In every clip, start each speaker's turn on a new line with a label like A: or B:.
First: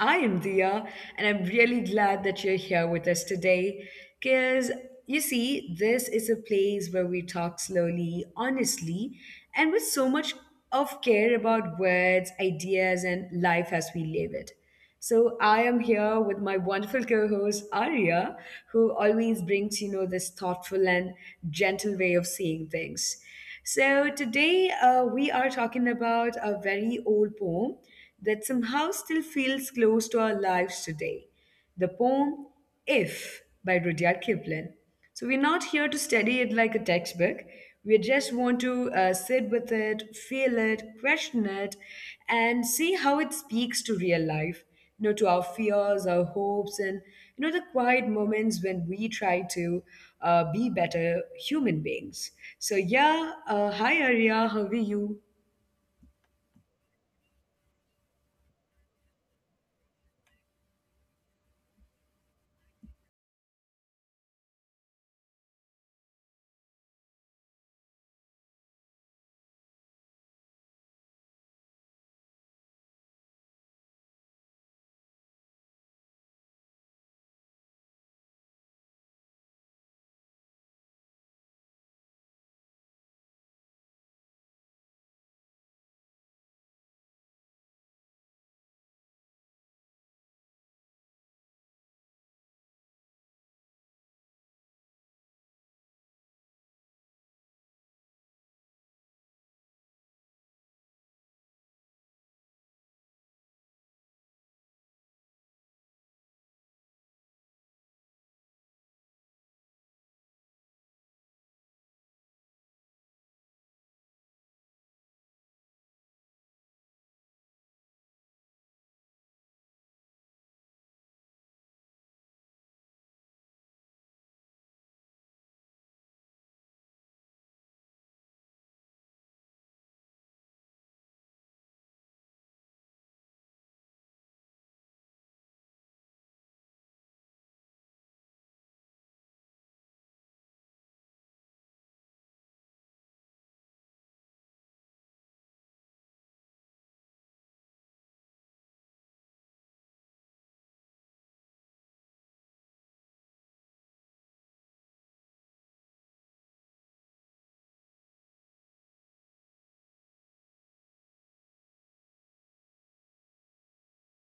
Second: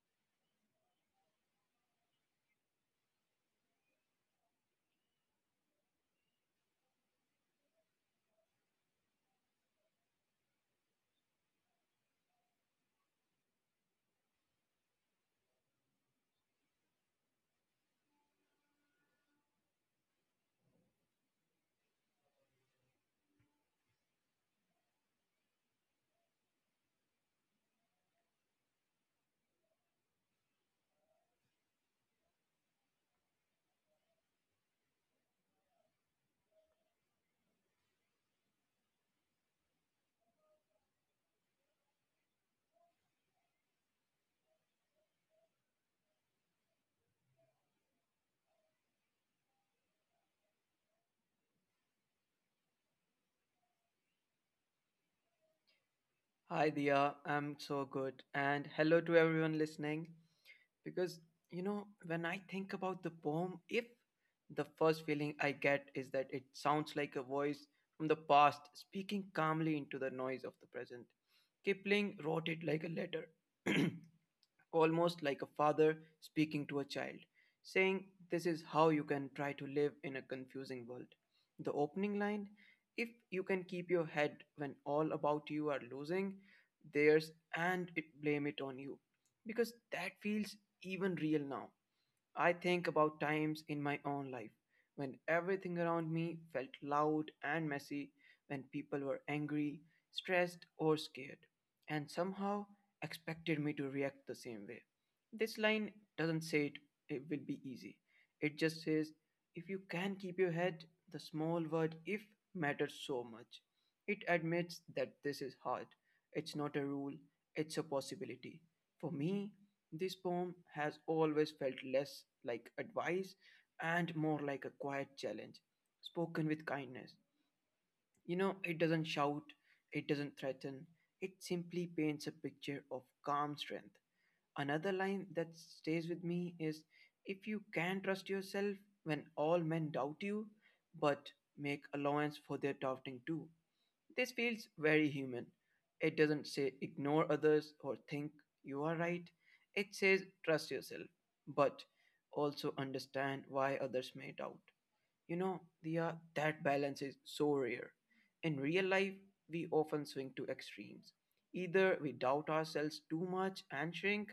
A: I am Dia, and I'm really glad that you're here with us today. Because you see, this is a place where we talk slowly, honestly, and with so much of care about words, ideas, and life as we live it. So I am here with my wonderful co-host Arya, who always brings, this thoughtful and gentle way of saying things. So today we are talking about a very old poem that somehow still feels close to our lives today. The poem If by Rudyard Kipling. So we're not here to study it like a textbook. We just want to sit with it, feel it, question it, and see how it speaks to real life, to our fears, our hopes, and the quiet moments when we try to be better human beings. So yeah, hi Arya, how are you?
B: Hi, Dia. I'm so good. And hello to everyone listening. Because, you know, when I think about the poem, if the first feeling I get is that it sounds like a voice from the past speaking calmly into the noise of the present, Kipling wrote it like a letter. Almost like a father speaking to a child, saying, this is how you can try to live in a confusing world. The opening line, if you can keep your head when all about you are losing theirs and it, blame it on you, because that feels even real now. I think about times in my own life when everything around me felt loud and messy, when people were angry, stressed, or scared, and somehow expected me to react the same way. This line doesn't say it, it will be easy. It just says, if you can keep your head, the small word if matters so much. It admits that this is hard. It's not a rule, it's a possibility. For me, this poem has always felt less like advice and more like a quiet challenge, spoken with kindness. You know, it doesn't shout, it doesn't threaten, it simply paints a picture of calm strength. Another line that stays with me is, if you can trust yourself when all men doubt you, but make allowance for their doubting too. This feels very human. It doesn't say ignore others or think you are right. It says trust yourself, but also understand why others may doubt. You know, Diya, that balance is so rare. In real life, we often swing to extremes. Either we doubt ourselves too much and shrink,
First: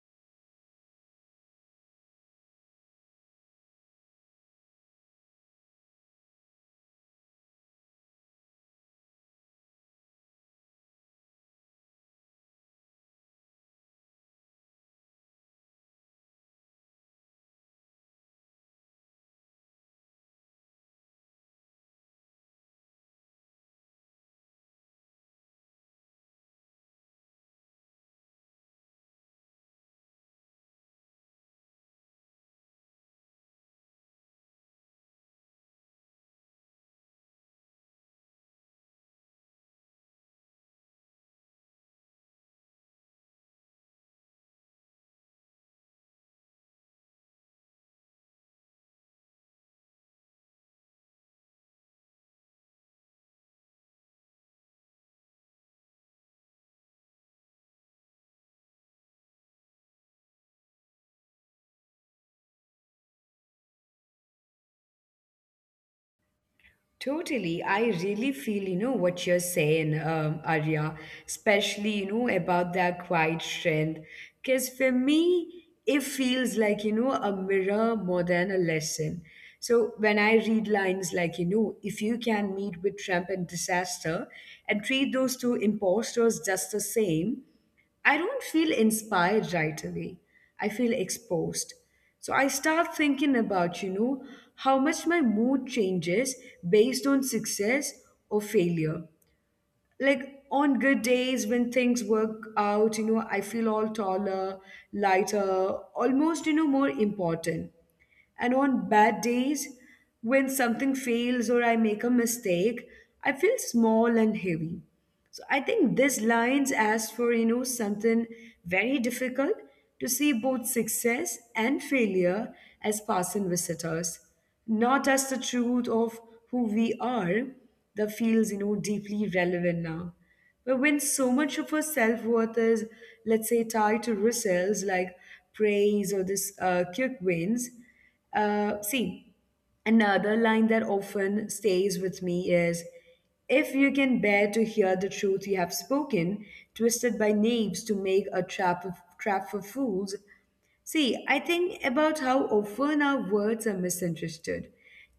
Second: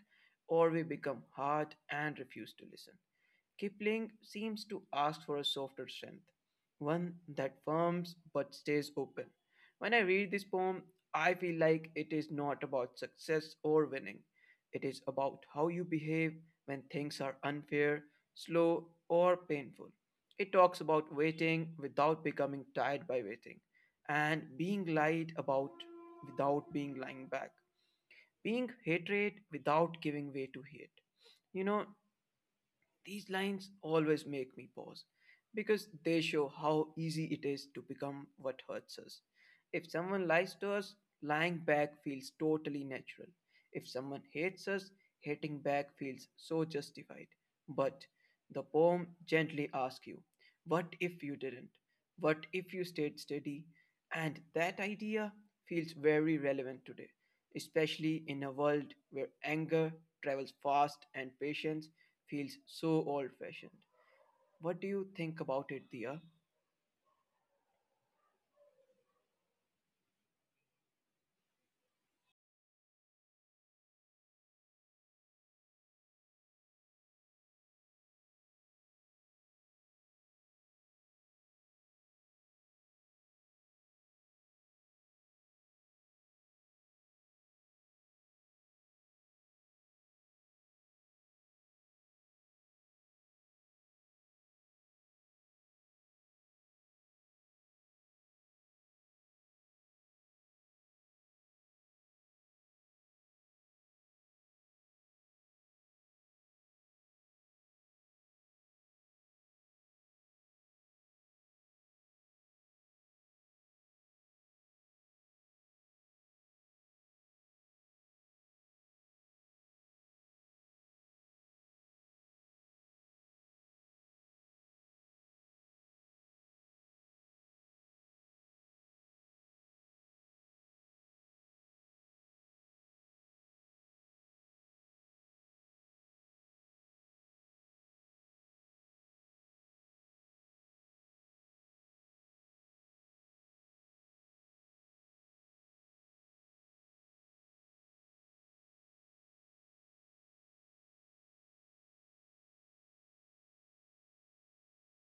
B: or we become hard and refuse to listen. Kipling seems to ask for a softer strength, one that firms but stays open. When I read this poem, I feel like it is not about success or winning. It is about how you behave when things are unfair, slow, or painful. It talks about waiting without becoming tired by waiting, and being lied about without being lying back, being hatred without giving way to hate. You know, these lines always make me pause because they show how easy it is to become what hurts us. If someone lies to us, lying back feels totally natural. If someone hates us, hating back feels so justified. But the poem gently asks you, what if you didn't? What if you stayed steady? And that idea feels very relevant today, especially in a world where anger travels fast and patience feels so old fashioned. What do you think about it, Dia?
A: Totally. I really feel, what you're saying, Arya, especially, about that quiet strength. Because for me, it feels like, a mirror more than a lesson. So when I read lines like, if you can meet with Trump and disaster and treat those two imposters just the same, I don't feel inspired right away. I feel exposed. So I start thinking about, how much my mood changes based on success or failure. Like on good days when things work out, I feel all taller, lighter, almost, more important. And on bad days, when something fails or I make a mistake, I feel small and heavy. So I think this lines ask for, something very difficult to see both success and failure as passing visitors, not as the truth of who we are. That feels, deeply relevant now. But when so much of our self worth is, let's say, tied to results like praise or this quick wins, see, another line that often stays with me is if you can bear to hear the truth you have spoken, twisted by knaves to make a trap of, trap for fools. See, I think about how often our words are misunderstood,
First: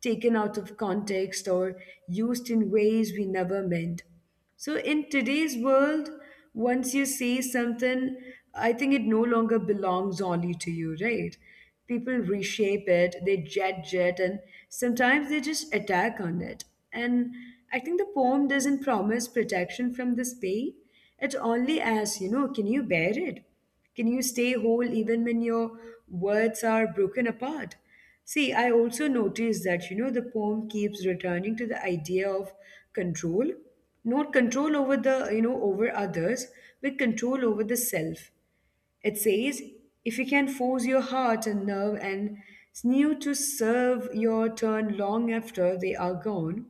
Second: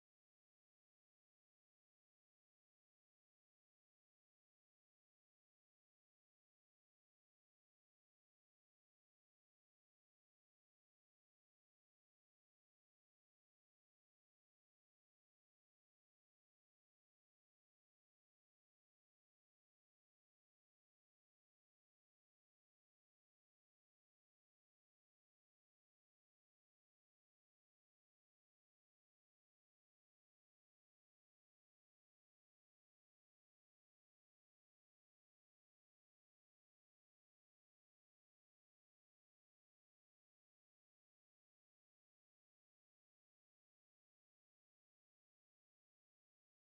A: taken out of context, or used in ways we never meant. So, in today's world, once you say something, I think it no longer belongs only to you, right? People reshape it, they judge it, and sometimes they just attack on it. And I think the poem doesn't promise protection from this pain. It only asks, can you bear it? Can you stay whole even when your words are broken apart? See, I also noticed that, the poem keeps returning to the idea of control, not control over the, over others, but control over the self. It says, if you can force your heart and nerve and sinew to serve your turn long after they are gone.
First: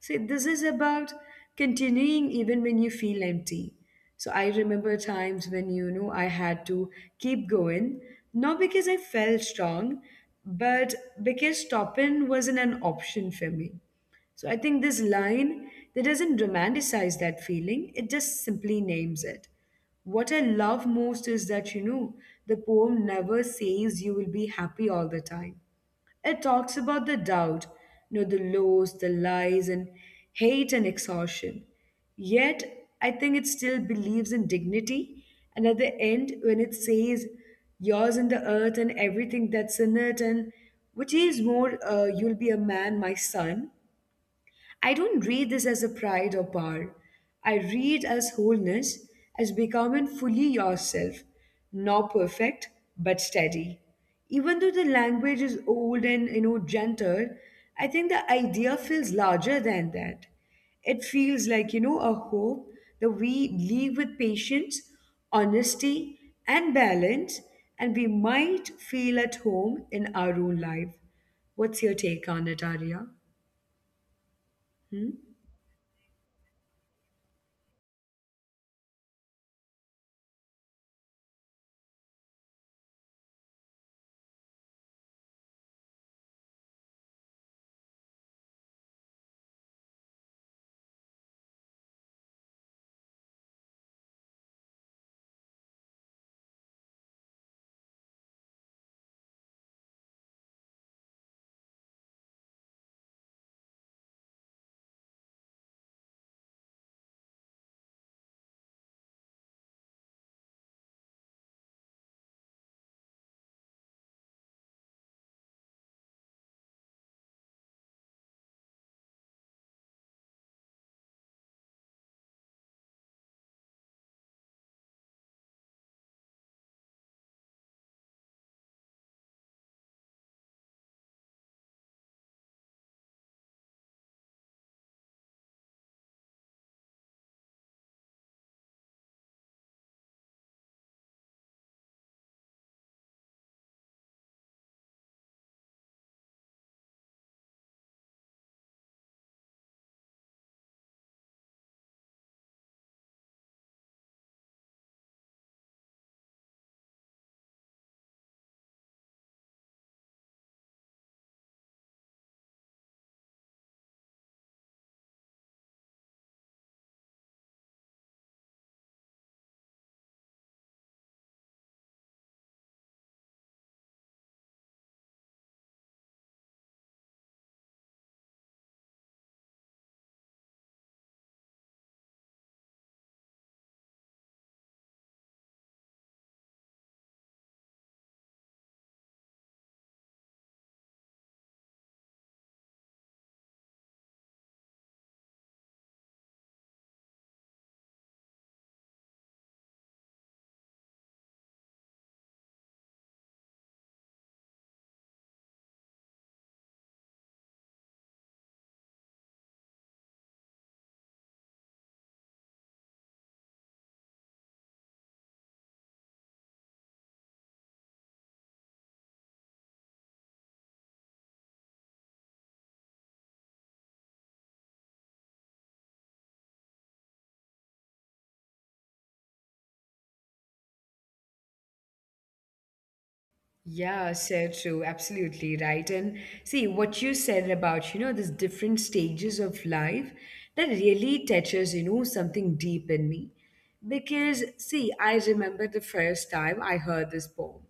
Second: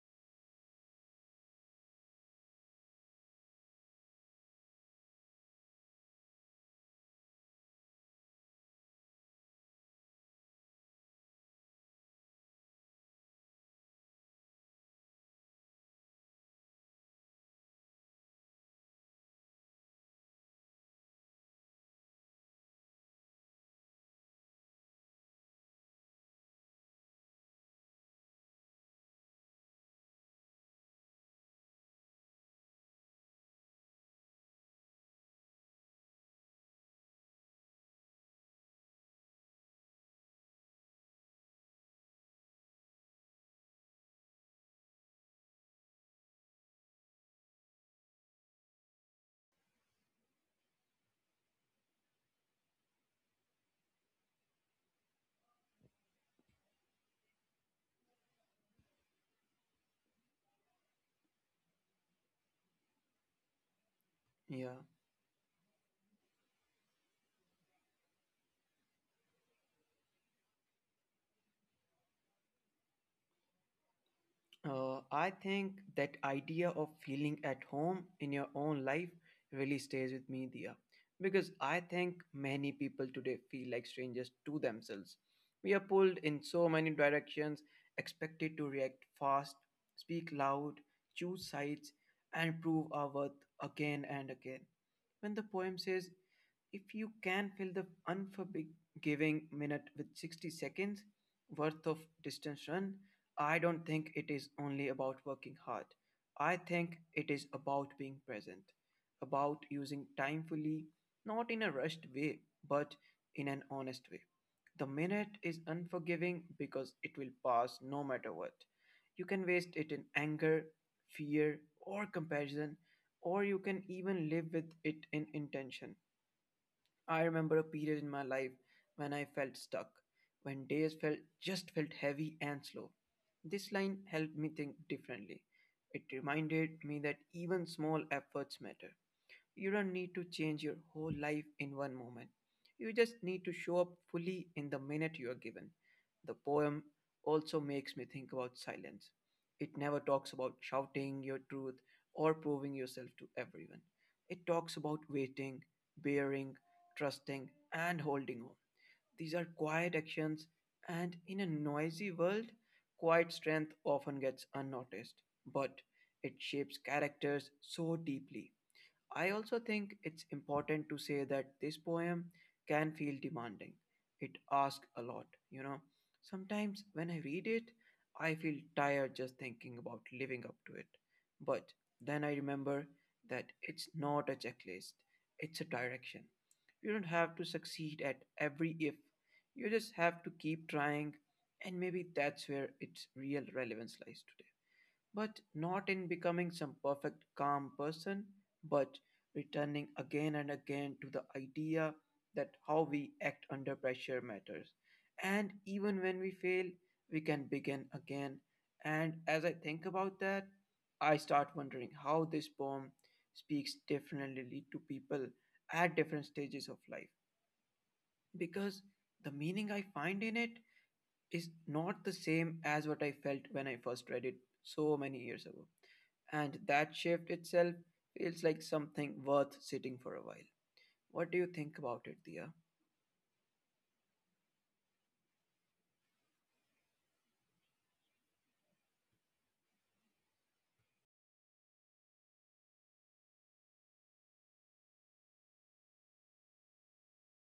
A: See, this is about continuing even when you feel empty. So I remember times when, I had to keep going, not because I felt strong, but because stopping wasn't an option for me. So I think this line that doesn't romanticize that feeling, it just simply names it. What I love most is that, the poem never says you will be happy all the time. It talks about the doubt, the lows, the lies, and hate and exhaustion. Yet, I think it still believes in dignity. And at the end, when it says, yours in the earth and everything that's in it, and which is more, you'll be a man, my son, I don't read this as a pride or power. I read as wholeness, as becoming fully yourself, not perfect, but steady. Even though the language is old and gentle, I think the idea feels larger than that. It feels like a hope that we live with
B: Yeah.
A: patience, honesty, and balance, and we might feel at home in our own life. What's your take on it, Arya? Hmm?
B: I think that idea of feeling at home in your own life really stays with me, Dia, because I think many people today feel like strangers to themselves. We are pulled in so many directions, expected to react fast, speak loud, choose sides, and prove our worth again and again. When the poem says, if you can fill the unforgiving minute with 60 seconds worth of distance run, I don't think it is only about working hard. I think it is about being present, about using time fully, not in a rushed way, but in an honest way. The minute is unforgiving because it will pass no matter what. You can waste it in anger, fear, or comparison, or you can even live with it in intention. I remember a period in my life when I felt stuck, when days felt just felt heavy and slow. This line helped me think differently. It reminded me that even small efforts matter. You don't need to change your whole life in one moment. You just need to show up fully in the minute you are given. The poem also makes me think about silence. It never talks about shouting your truth or proving yourself to everyone. It talks about waiting, bearing, trusting, and holding on. These are quiet actions, and in a noisy world, quiet strength often gets unnoticed. But it shapes characters so deeply. I also think it's important to say that this poem can feel demanding. It asks a lot, you know. Sometimes when I read it, I feel tired just thinking about living up to it. But then I remember that it's not a checklist, it's a direction. You don't have to succeed at every if, you just have to keep trying, and maybe that's where its real relevance lies today, but not in becoming some perfect calm person, but returning again and again to the idea that how we act under pressure matters. And even when we fail, we can begin again. And as I think about that, I start wondering how this poem speaks differently to people at different stages of life. Because the meaning I find in it is not the same as what I felt when I first read it so many years ago. And that shift itself feels like something worth sitting for a while. What do you think about it, Dia?
A: Yeah, so true. Absolutely right. And see what you said about, these different stages of life that really touches, something deep in me. Because, see, I remember the first time I heard this poem,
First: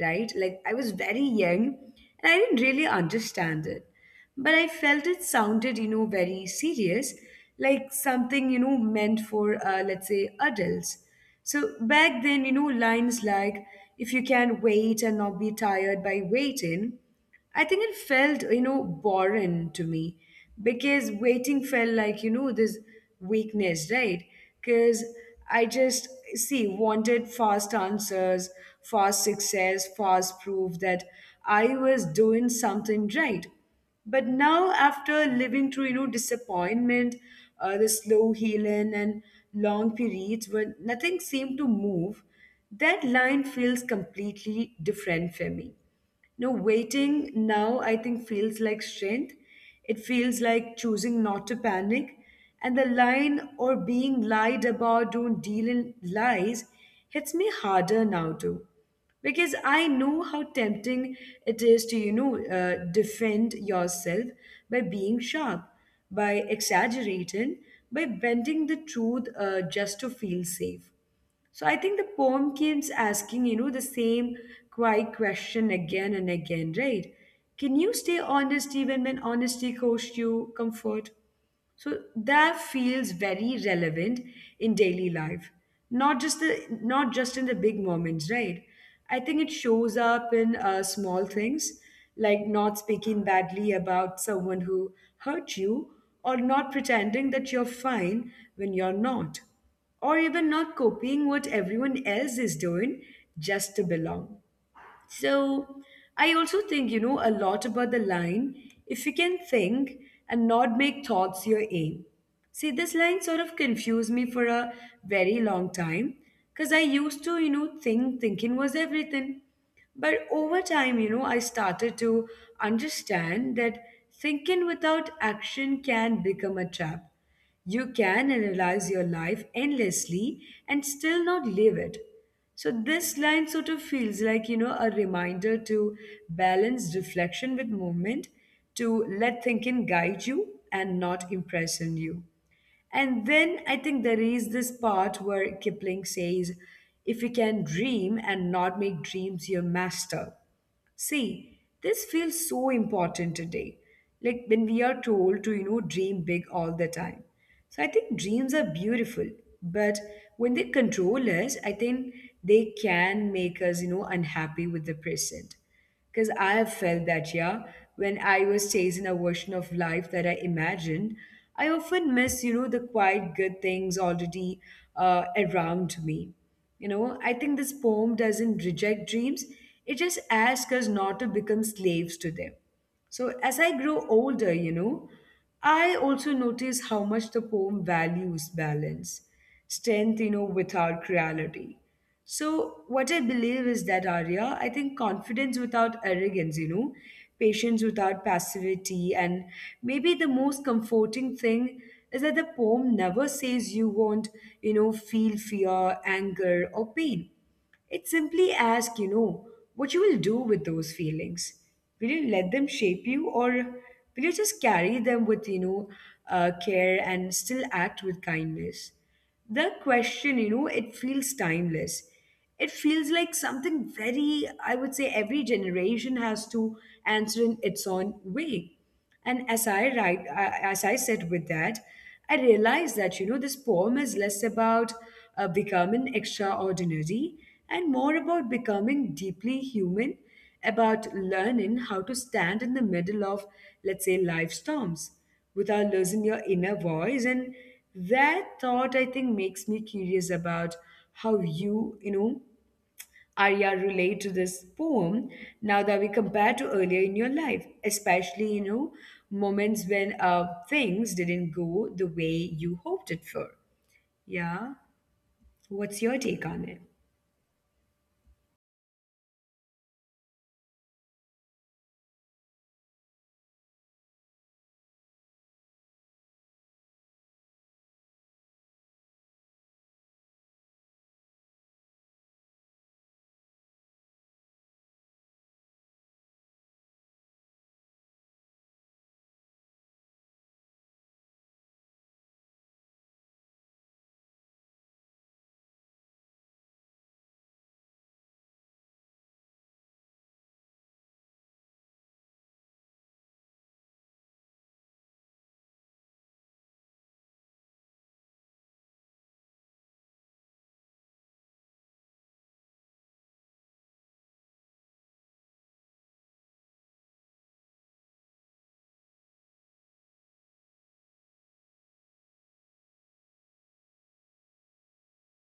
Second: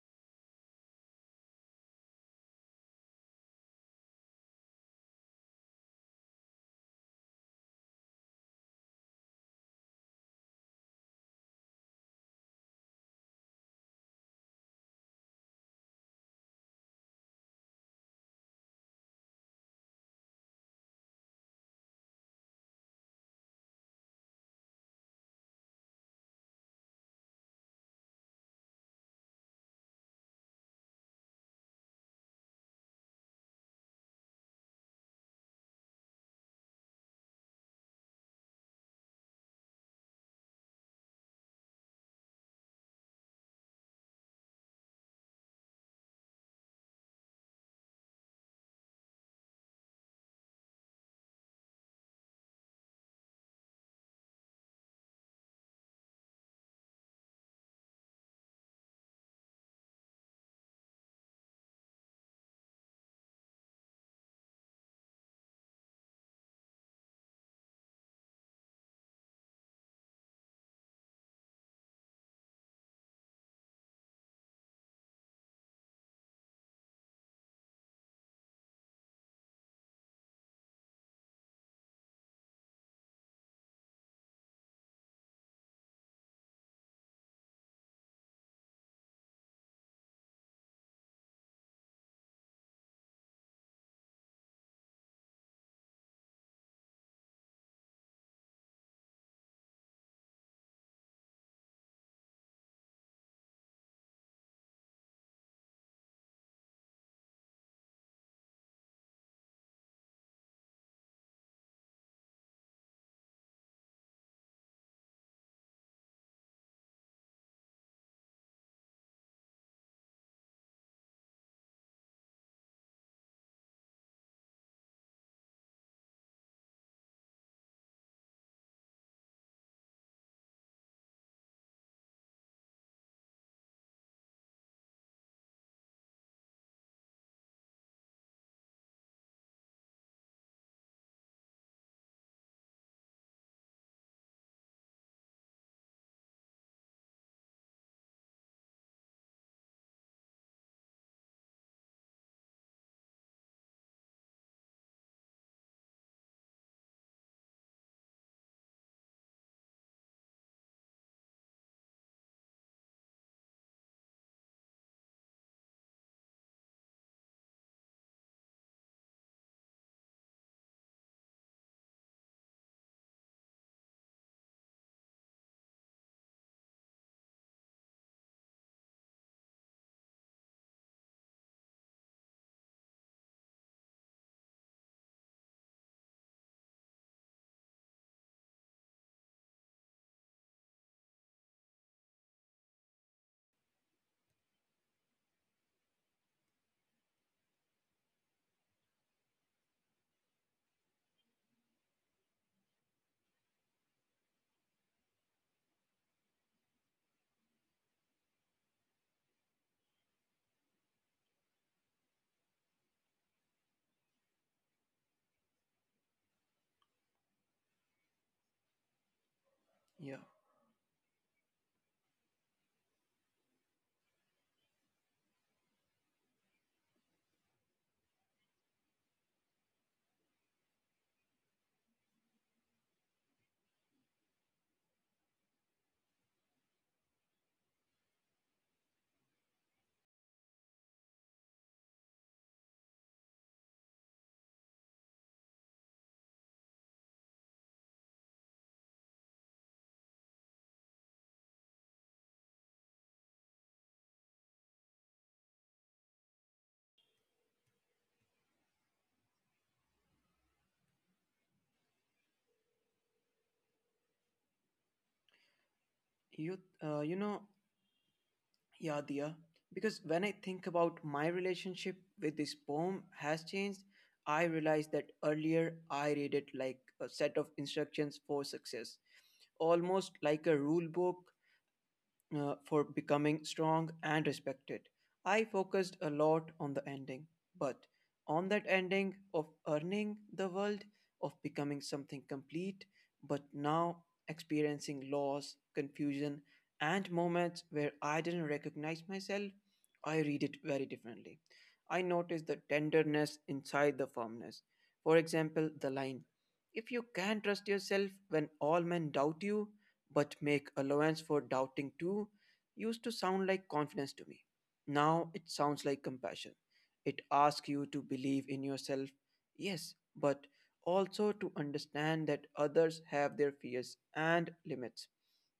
A: right? Like, I was very young and I didn't really understand it. But I felt it sounded, very serious, like something, meant for, let's say, adults. So back then, lines like, if you can wait and not be tired by waiting, I think it felt, boring to me because waiting felt like, this weakness, right? Because I just, see, wanted fast answers, fast success, fast proof that I was doing something right. But now, after living through, disappointment, the slow healing, and long periods when nothing seemed to move, that line feels completely different for me. No, waiting now I think feels like strength. It feels like choosing not to panic. And the line or being lied about, don't deal in lies, hits me harder now too. Because I know how tempting it is to, defend yourself by being sharp, by exaggerating, by bending the truth just to feel safe. So I think the poem keeps asking, the same quiet question again and again, right? Can you stay honest even when honesty costs you comfort? So that feels very relevant in daily life, not just the not just in the big moments, right? I think it shows up in small things like not speaking badly about someone who hurt you or not pretending that you're fine when you're not or even not copying what everyone else is doing just to belong. So I also think, a lot about the line if you can think and not make thoughts your aim. See, this line sort of confused me for a very long time because I used to, think thinking was everything. But over time, I started to understand that thinking without action can become a trap. You can analyze your life endlessly and still not live it. So, this line sort of feels like, a reminder to balance reflection with movement, to let thinking guide you and not imprison you. And then I think there is this part where Kipling says, if you can dream and not make dreams your master. See, this feels so important today. Like when we are told to, dream big all the time. So I think dreams are beautiful, but when they control us, I think they can make us, unhappy with the present. Because I have felt that, yeah, when I was chasing a version of life that I imagined, I often miss, the quiet good things already around me. I think this poem doesn't reject dreams, it just asks us not to become slaves to them. So, as I grow older, I also notice how much the poem values balance, strength, without cruelty. So, what I believe is that, Arya, I think confidence without arrogance, patience without passivity, and maybe the most comforting thing is that the poem never says you won't, feel fear, anger, or pain. It simply asks, what you will do with those feelings. Will you let them shape you or will you just carry them with, care and still act with kindness? The question,
B: Yeah.
A: you know, it feels timeless. It feels like something very, I would say, every generation has to answer in its own way. And as I write, as I sit with that, I realize that this poem is less about becoming extraordinary and more about becoming deeply human, about learning how to stand in the middle of, let's say, life storms without losing your inner voice. And that thought, I think, makes me curious about how you, Arya relate to this poem now that we compare to earlier in your life, especially, moments when things didn't go the way you hoped it for? Yeah. What's your take on it?
B: You uh, you know, yeah, Dia. Because when I think about my relationship with this poem has changed, I realized that earlier I read it like a set of instructions for success, almost like a rule book for becoming strong and respected. I focused a lot on the ending, but on that ending of earning the world, of becoming something complete, but now experiencing loss, confusion, and moments where I didn't recognize myself, I read it very differently. I noticed the tenderness inside the firmness. For example, the line, if you can trust yourself when all men doubt you, but make allowance for doubting too, used to sound like confidence to me. Now it sounds like compassion. It asks you to believe in yourself, yes, but also to understand that others have their fears and limits.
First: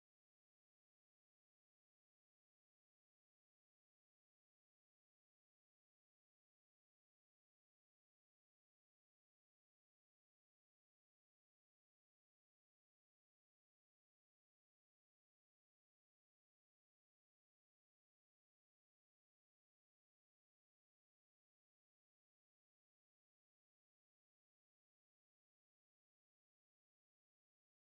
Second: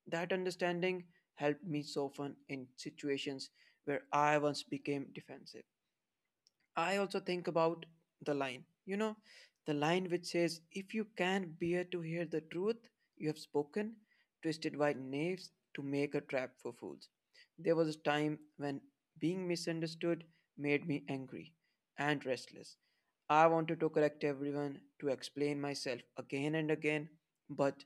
B: That understanding helped me soften in situations where I once became defensive. I also think about the line, you know, the line which says, if you can bear to hear the truth, you have spoken, twisted by knaves to make a trap for fools. There was a time when being misunderstood made me angry and restless. I wanted to correct everyone, to explain myself again and again, but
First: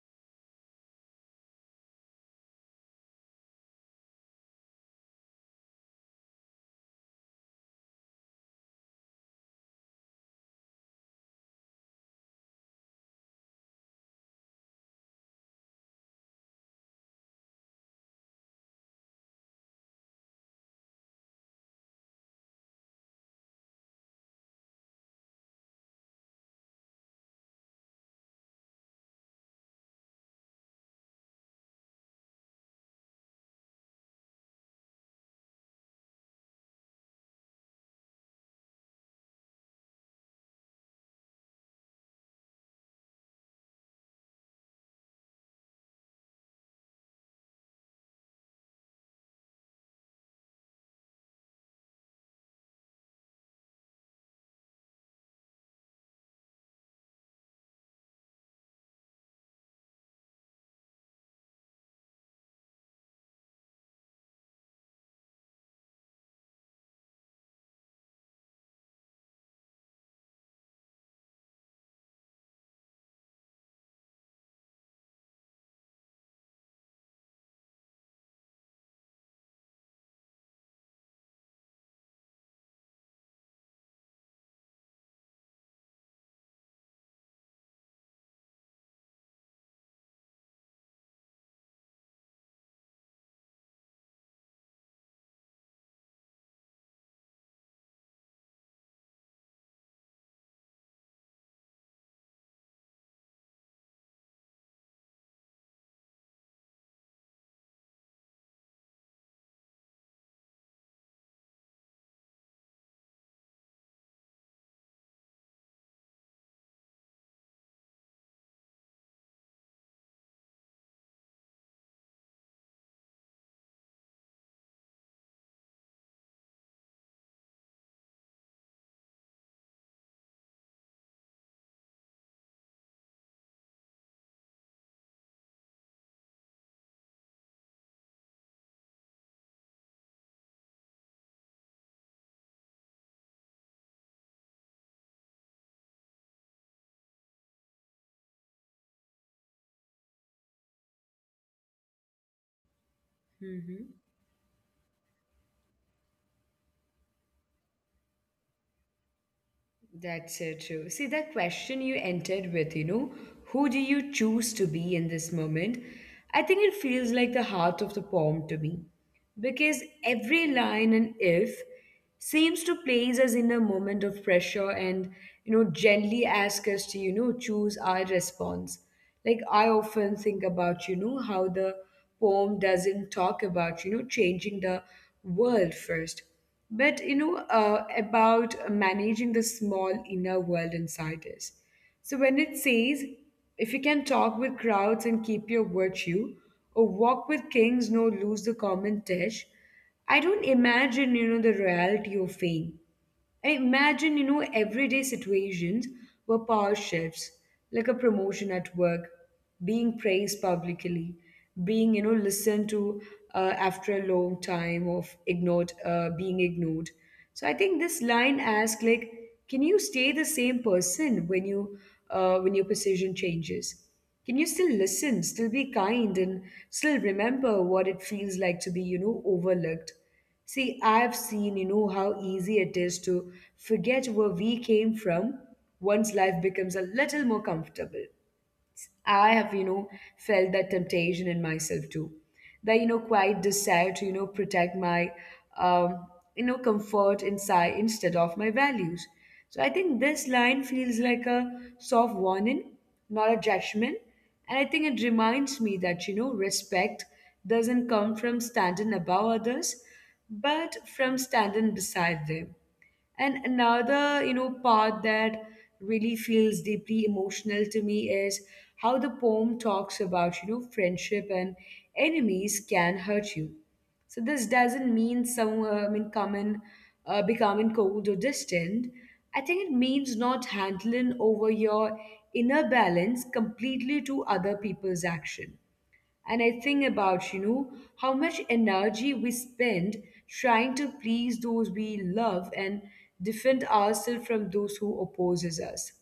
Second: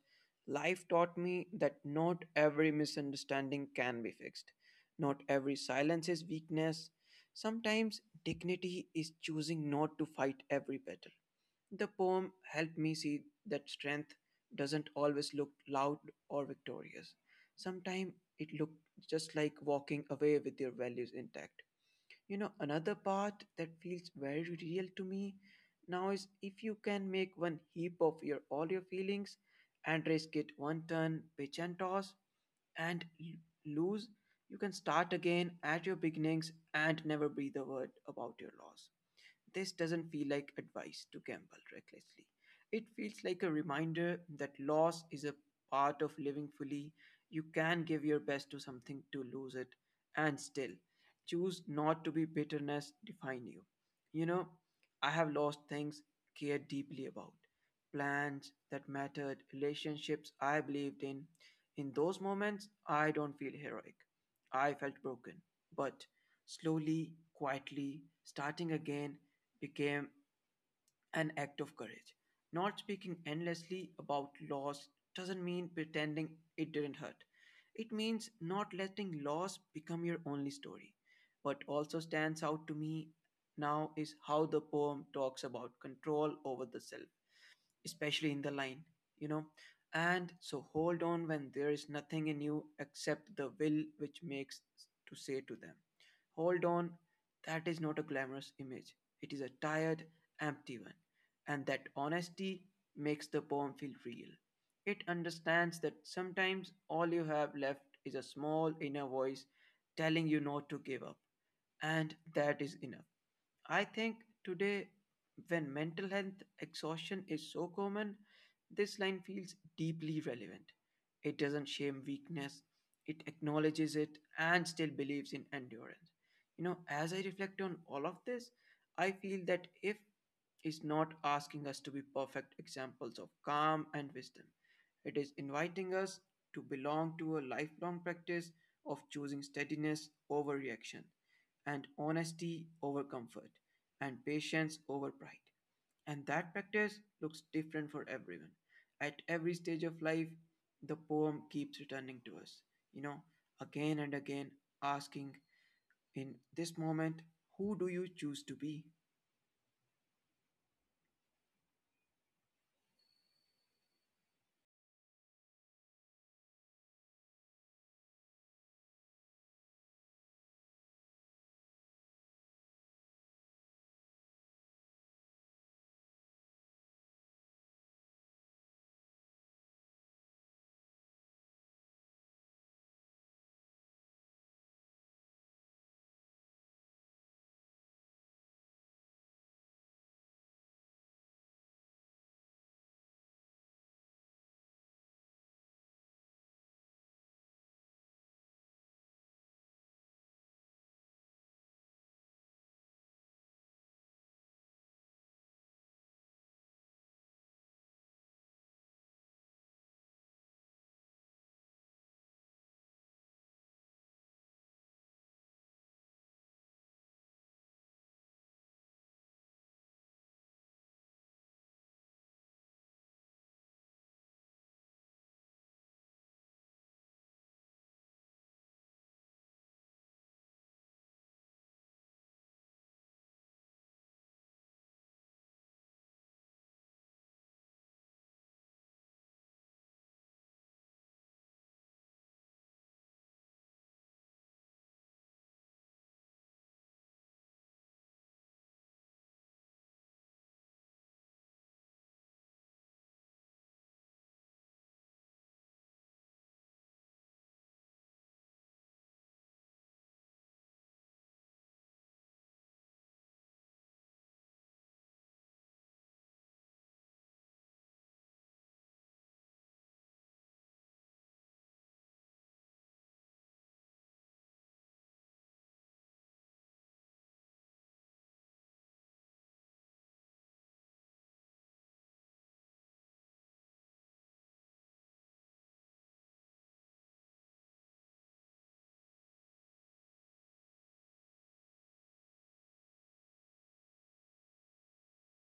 B: life taught me that not every misunderstanding can be fixed. Not every silence is weakness. Sometimes dignity is choosing not to fight every battle. The poem helped me see that strength doesn't always look loud or victorious. Sometimes it looked just like walking away with your values intact. You know, another part that feels very real to me now is, if you can make one heap of your all your feelings and risk it one turn pitch and toss and lose, you can start again at your beginnings and never breathe a word about your loss. This doesn't feel like advice to gamble recklessly. It feels like a reminder that loss is a part of living fully. You can give your best to something to lose it and still choose not to be bitterness define you. You know, I have lost things cared deeply about. Plans that mattered, relationships I believed in. In those moments, I don't feel heroic. I felt broken. But slowly, quietly, starting again became an act of courage. Not speaking endlessly about loss doesn't mean pretending it didn't hurt. It means not letting loss become your only story. What also stands out to me now is how the poem talks about control over the self, especially in the line, you know. And so hold on when there is nothing in you except the will which makes to say to them, hold on. That is not a glamorous image. It is a tired, empty one. And that honesty makes the poem feel real. It understands that sometimes all you have left is a small inner voice telling you not to give up. And that is enough. I think today, when mental health exhaustion is so common, this line feels deeply relevant. It doesn't shame weakness, it acknowledges it and still believes in endurance. You know, as I reflect on all of this, I feel that if is not asking us to be perfect examples of calm and wisdom. It is inviting us to belong to a lifelong practice of choosing steadiness over reaction and honesty over comfort and patience over pride. And that practice looks different for everyone. At every stage of life, the poem keeps returning to us, you know,
A: Hmm.
B: again and again, asking, in this moment, who do you choose to be?
A: That's so true. See, that question you entered with, who do you choose to be in this moment? I think it feels like the heart of the poem to me. Because every line in if seems to place us in a moment of pressure and, you know, gently ask us to, you know, choose our response. Like, I often think about, you know, how the poem doesn't talk about, you know, changing the world first, but, you know, about managing the small inner world inside us. So when it says, if you can talk with crowds and keep your virtue, or walk with kings nor lose the common dish, I don't imagine, you know, the reality of fame. I imagine, you know, everyday situations where power shifts, like a promotion at work, being praised publicly, being, you know, listened to after a long time of ignored, being ignored. So I think this line asks, like, can you stay the same person when you when your position changes? Can you still listen, still be kind, and still remember what it feels like to be, you know, overlooked? See, I've seen, you know, how easy it is to forget where we came from once life becomes a little more comfortable. I have, you know, felt that temptation in myself too. The, you know, quiet desire to, you know, protect my, um, you know, comfort inside instead of my values. So I think this line feels like a soft warning, not a judgment. And I think it reminds me that, you know, respect doesn't come from standing above others, but from standing beside them. And another, you know, part that really feels deeply emotional to me is how the poem talks about, you know, friendship and enemies can hurt you. So this doesn't mean some, common, becoming cold or distant. I think it means not handling over your inner balance completely to other people's action. And I think about, you know, how much energy we spend trying to please those we love and defend ourselves from those who opposes us.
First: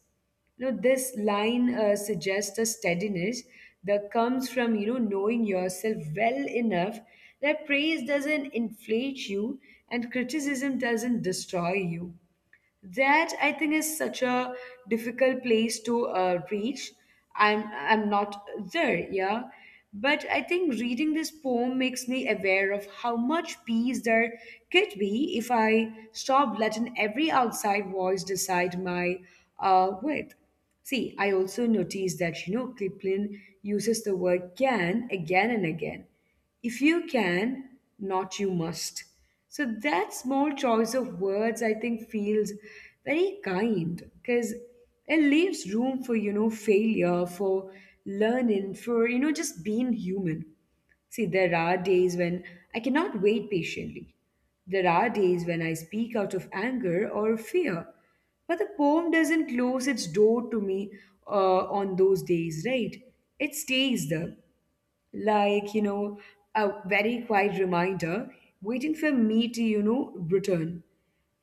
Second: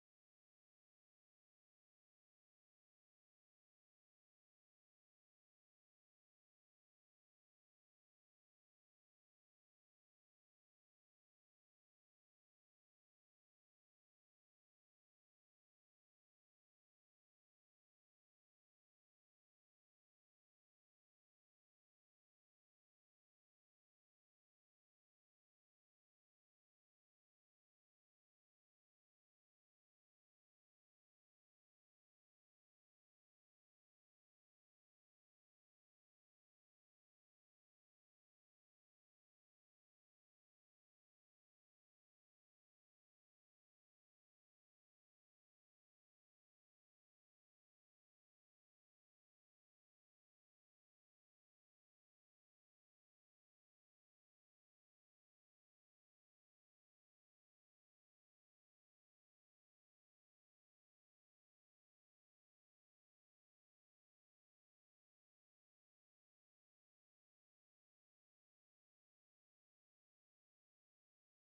A: You know, this line suggests a steadiness that comes from, you know, knowing yourself well enough that praise doesn't inflate you and criticism doesn't destroy you. That, I think, is such a difficult place to reach. I'm i'm not there, yeah. But I think reading this poem makes me aware of how much peace there could be if I stopped letting every outside voice decide my worth. See, I also noticed that, you know, Kipling uses the word can again and again. If you can, not you must. So that small choice of words, I think, feels very kind because it leaves room for, you know, failure, for learning, for, you know, just being human. See, there are days when I cannot wait patiently. There are days when I speak out of anger or fear, but the poem doesn't close its door to me on those days, right? It stays there, like, you know, a very quiet reminder waiting for me to, you know, return.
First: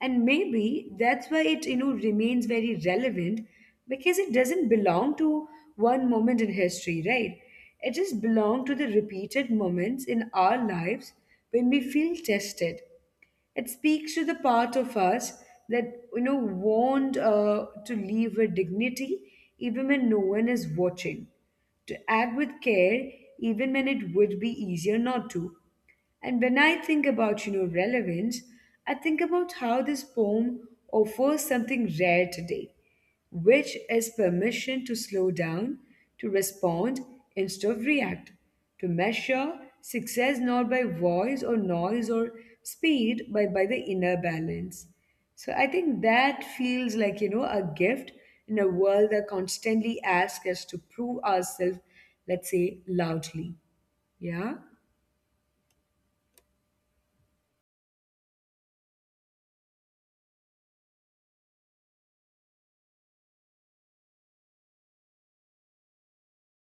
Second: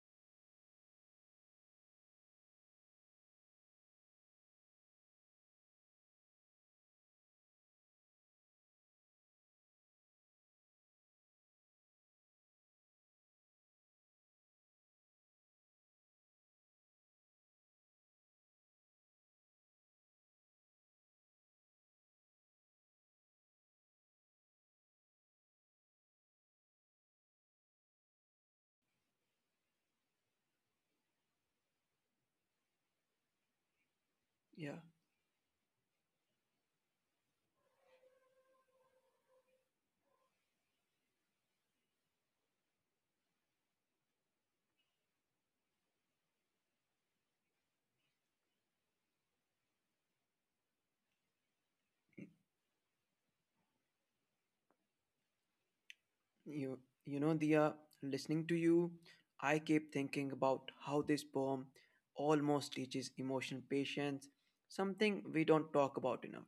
A: And maybe that's why it, you know, remains very relevant, because it doesn't belong to one moment in history, right? It just belongs to the repeated moments in our lives when we feel tested. It speaks to the part of us that, you know, warned to live with dignity even when no one is watching, to act with care even when it would be easier not to. And when I think about, you know, relevance, I think about how this poem offers something rare today, which is
B: Yeah.
A: permission to slow down, to respond instead of react, to measure success not by voice or noise or speed, but by the inner balance. So I think that feels like, you know, a gift in a world that constantly asks us to prove ourselves, let's say, loudly. Yeah?
B: You, you know, Dia, listening to you, I keep thinking about how this poem almost teaches emotional patience, something we don't talk about enough.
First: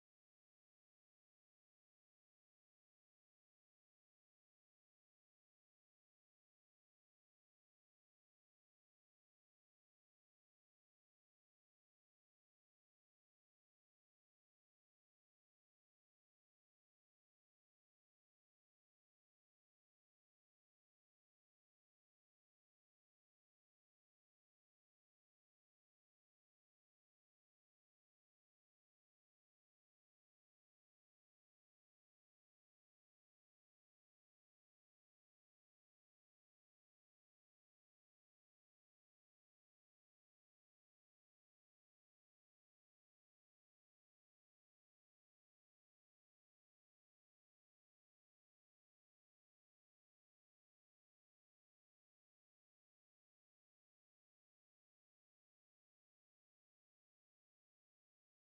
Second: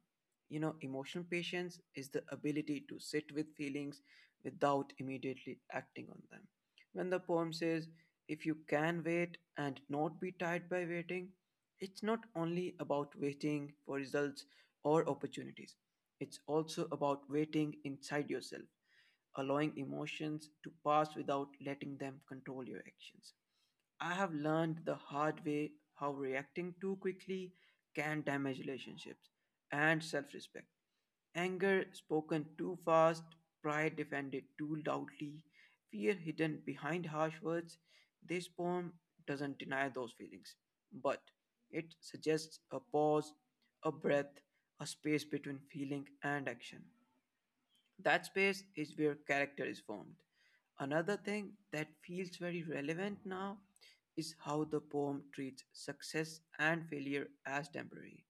B: You know, emotional patience is the ability to sit with feelings without immediately acting on them. When the poem says, if you can wait and not be tired by waiting, it's not only about waiting for results or opportunities, it's also about waiting inside yourself allowing emotions to pass without letting them control your actions. I have learned the hard way how reacting too quickly can damage relationships and self respect. Anger spoken too fast, pride defended too loudly, fear hidden behind harsh words. This poem doesn't deny those feelings, but it suggests a pause, a breath, a space between feeling and action. That space is where character is formed. Another thing that feels very relevant now is how the poem treats success and failure as temporary.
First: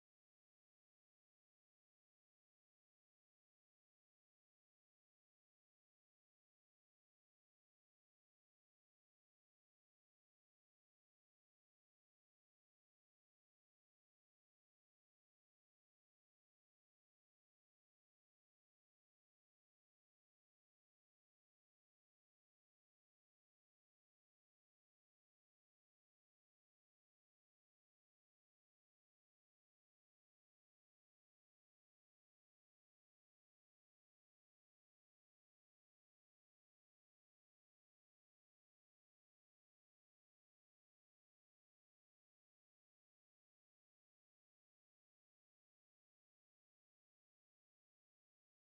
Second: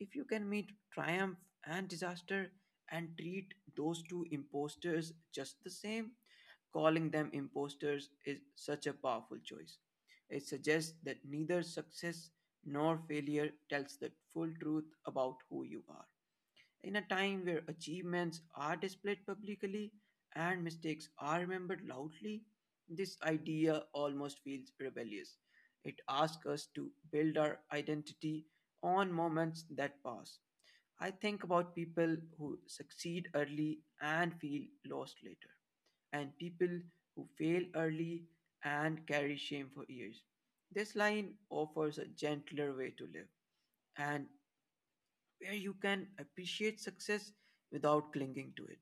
B: If you can meet triumph and disaster and treat those two imposters just the same, calling them imposters is such a powerful choice. It suggests that neither success nor failure tells the full truth about who you are. In a time where achievements are displayed publicly and mistakes are remembered loudly, this idea almost feels rebellious. It asks us to build our identity on moments that pass. I think about people who succeed early and feel lost later, and people who fail early and carry shame for years. This line offers a gentler way to live, and where you can appreciate success without clinging to it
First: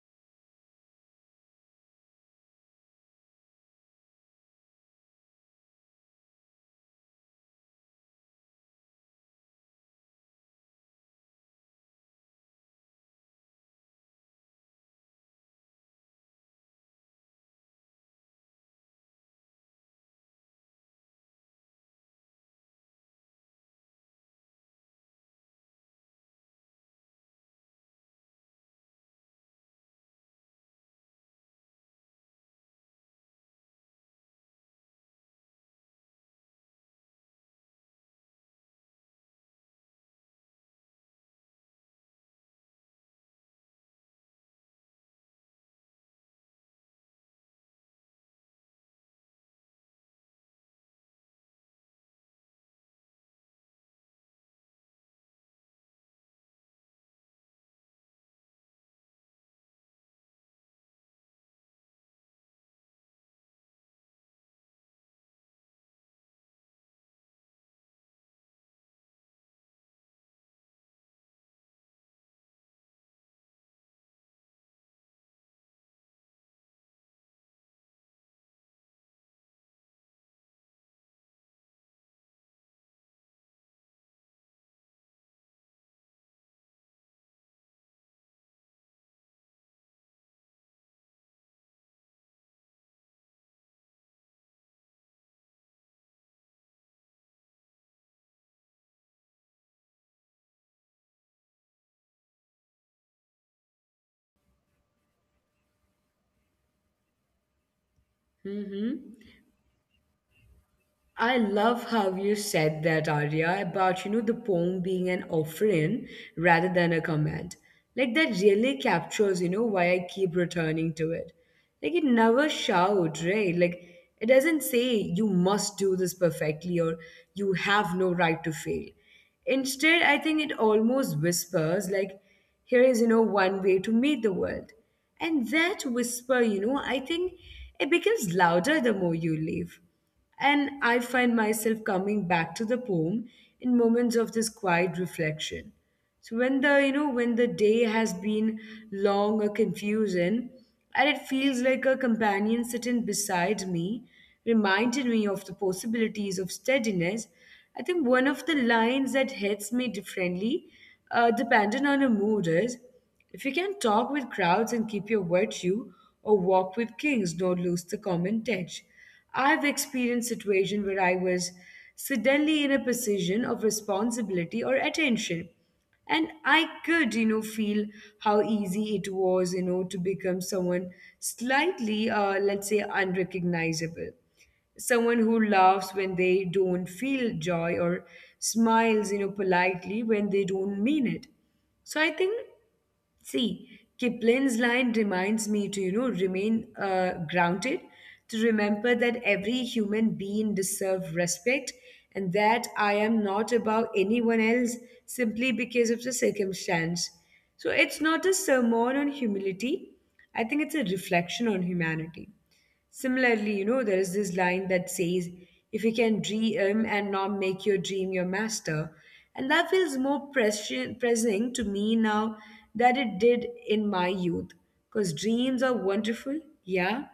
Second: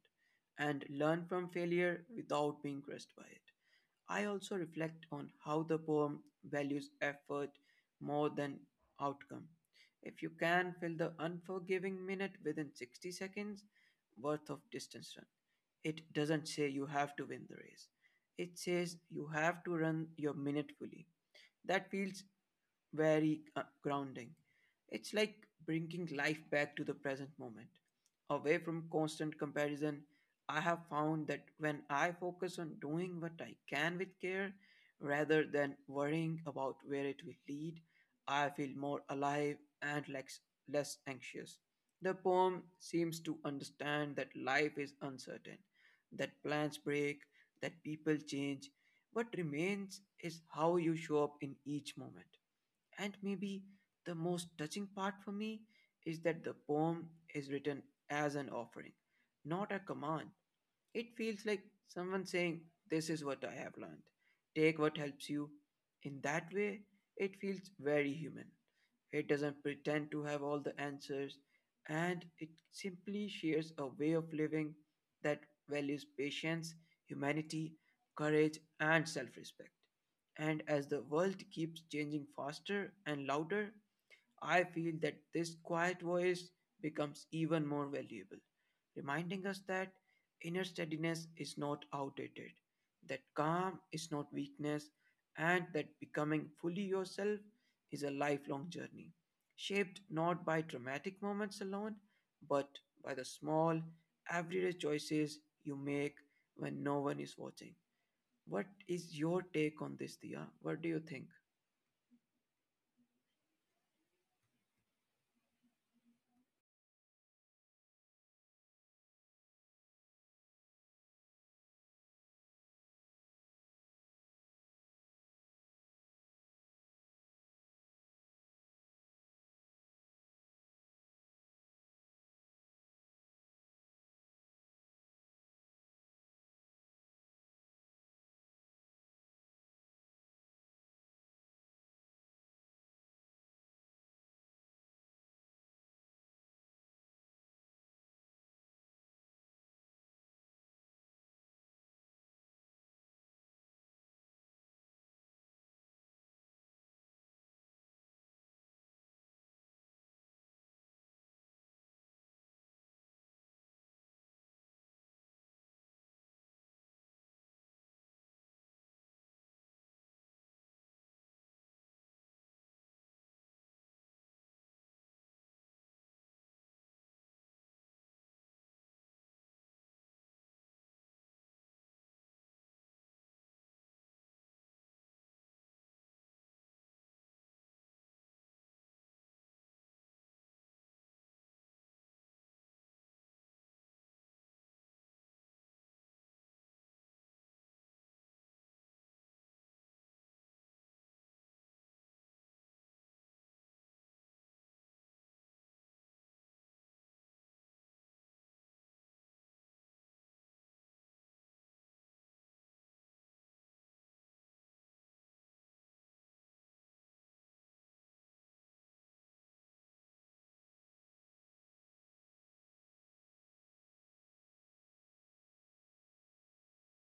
B: and learn from failure without being crushed by it. I also reflect on how the poem values effort more than outcome. If you can fill the unforgiving minute within 60 seconds worth of distance run, it doesn't say you have to win the race. It says you have to run your minute fully. That feels very grounding. It's like bringing life back to the present moment, away from constant comparison. I have found that when I focus on doing what I can with care rather than worrying about where it will lead, I feel more alive and less anxious. The poem seems to understand that life is uncertain, that plans break, that people change, what remains is how you show up in each moment. And maybe the most touching part for me is that the poem is written as an offering, not a command. It feels like someone saying, this is what I have learned. Take what helps you. In that way, it feels very human. It doesn't pretend to have all the answers, and it simply shares a way of living that values patience, humanity, courage, and self respect. And as the world keeps changing faster and louder, I feel that this quiet voice becomes even more valuable, reminding us that inner steadiness is not outdated, that calm is not weakness, and that becoming fully yourself is a lifelong journey, shaped not by dramatic moments alone, but by the small, everyday choices you make when no one is watching. What is your
A: Mm-hmm.
B: take on this, Dia? What do you think?
A: I love how you said that, Arya, about, you know, the poem being an offering rather than a command. Like, that really captures, you know, why I keep returning to it. Like, it never shouts, right? Like, it doesn't say you must do this perfectly or you have no right to fail. Instead, I think it almost whispers, like, here is, you know, one way to meet the world. And that whisper, you know, I think it becomes louder the more you leave. And I find myself coming back to the poem in moments of this quiet reflection. So when the, you know, when the day has been long or confusing, and it feels like a companion sitting beside me, reminded me of the possibilities of steadiness. I think one of the lines that hits me differently, depending on the mood, is if you can talk with crowds and keep your virtue, or walk with kings, don't lose the common touch. I've experienced situations where I was suddenly in a position of responsibility or attention. And I could, you know, feel how easy it was, you know, to become someone slightly, let's say, unrecognizable. Someone who laughs when they don't feel joy or smiles, you know, politely when they don't mean it. So I think, see, Kipling's line reminds me to, you know, remain grounded, to remember that every human being deserves respect and that I am not above anyone else simply because of the circumstance. So it's not a sermon on humility, I think it's a reflection on humanity. Similarly, you know, there is this line that says, if you can dream and not make your dream your master. And that feels more pressing to me now that it did in my youth. Because dreams are wonderful, yeah.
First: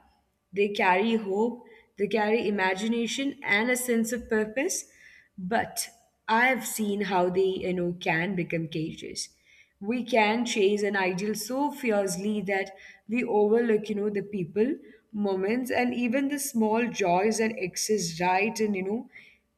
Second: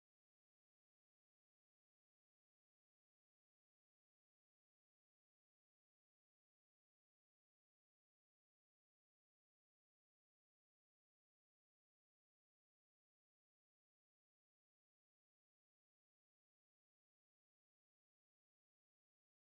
A: They carry hope, they carry imagination and a sense of purpose. But I've seen how they, you know, can become cages. We can chase an ideal so fiercely that we overlook, you know, the people, moments, and even the small joys that exist right in, you know,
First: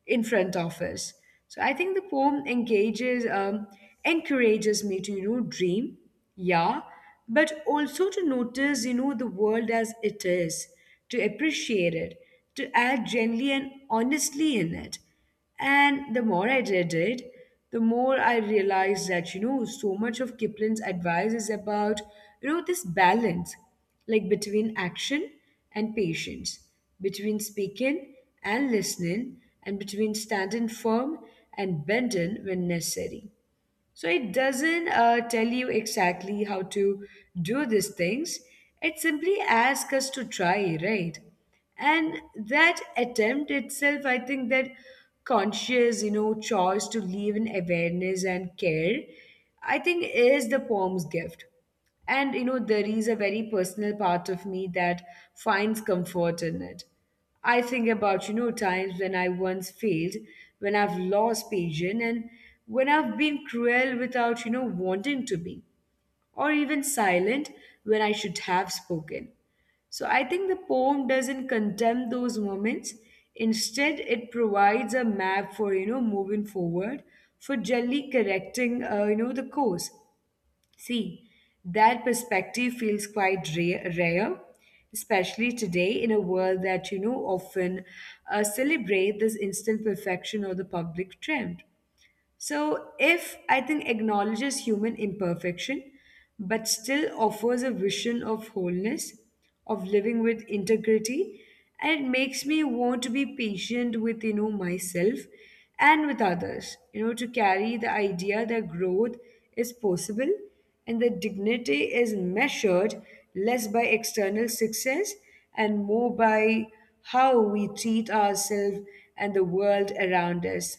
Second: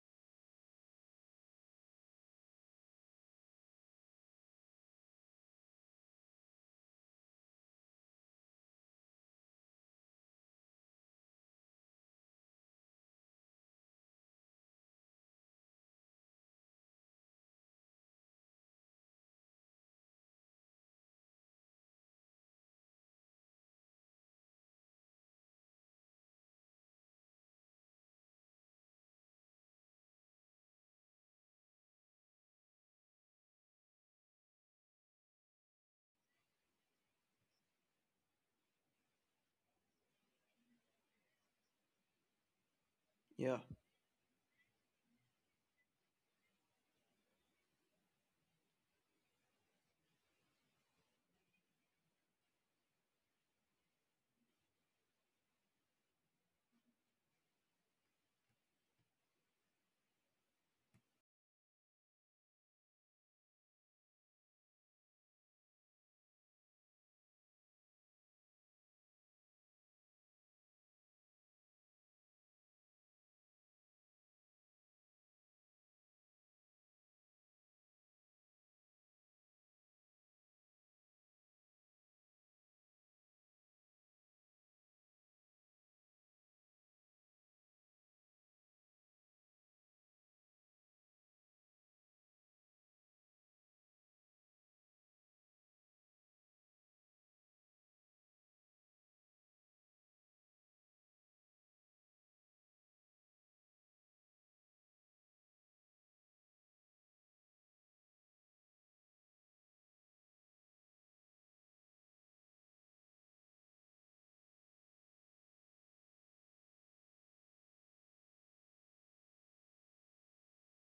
A: in front of us. So I think the poem encourages me to, you know, dream, yeah, but also to notice, you know, the world as it is, to appreciate it, to act gently and honestly in it. And the more I read it, the more I realized that, you know, so much of Kipling's advice is about, you know, this balance, like between action and patience, between speaking and listening, and between standing firm and bending when necessary. So it doesn't tell you exactly how to do these things. It simply asks us to try, right? And that attempt
B: Yeah,
A: itself, I think that conscious, you know, choice to live in awareness and care, I think is the poem's gift. And you know, there is a very personal part of me that finds comfort in it. I think about, you know, times when I once failed, when I've lost patience, and when I've been cruel without, you know, wanting to be, or even silent when I should have spoken. So I think the poem doesn't condemn those moments. Instead, it provides a map for, you know, moving forward, for gently correcting, you know, the course. See, that perspective feels quite rare, especially today in a world that, you know, often celebrate this instant perfection or the public trend. So, if I think acknowledges human imperfection, but still offers a vision of wholeness, of living with integrity, and it makes me want to be patient with, you know, myself and with others. You know, to carry the idea that growth is possible and that dignity is measured less by external success and more by how we treat ourselves and the world around us.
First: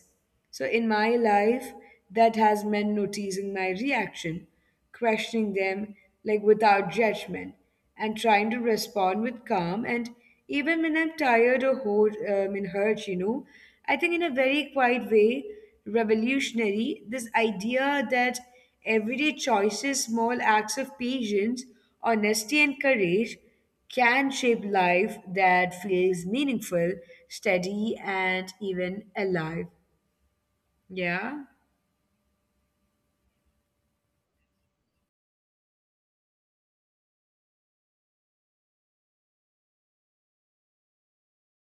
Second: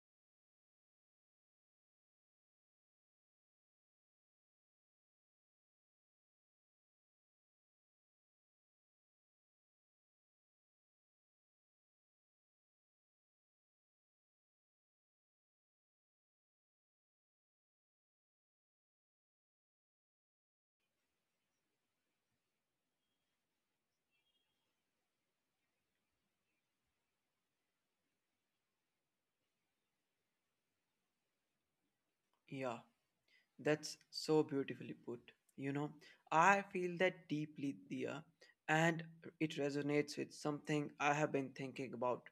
A: So in my life, that has meant noticing my reaction, questioning them, like, without judgment, and trying to respond with calm. And even when I'm tired or hurt, you know, I think in a very quiet way, revolutionary, this idea that everyday choices, small acts of patience, honesty, and courage can shape life that feels meaningful, steady, and even alive. Yeah.
B: yeah. That's so beautifully put. You know, I feel that deeply, Dia, and it resonates with something I have been thinking about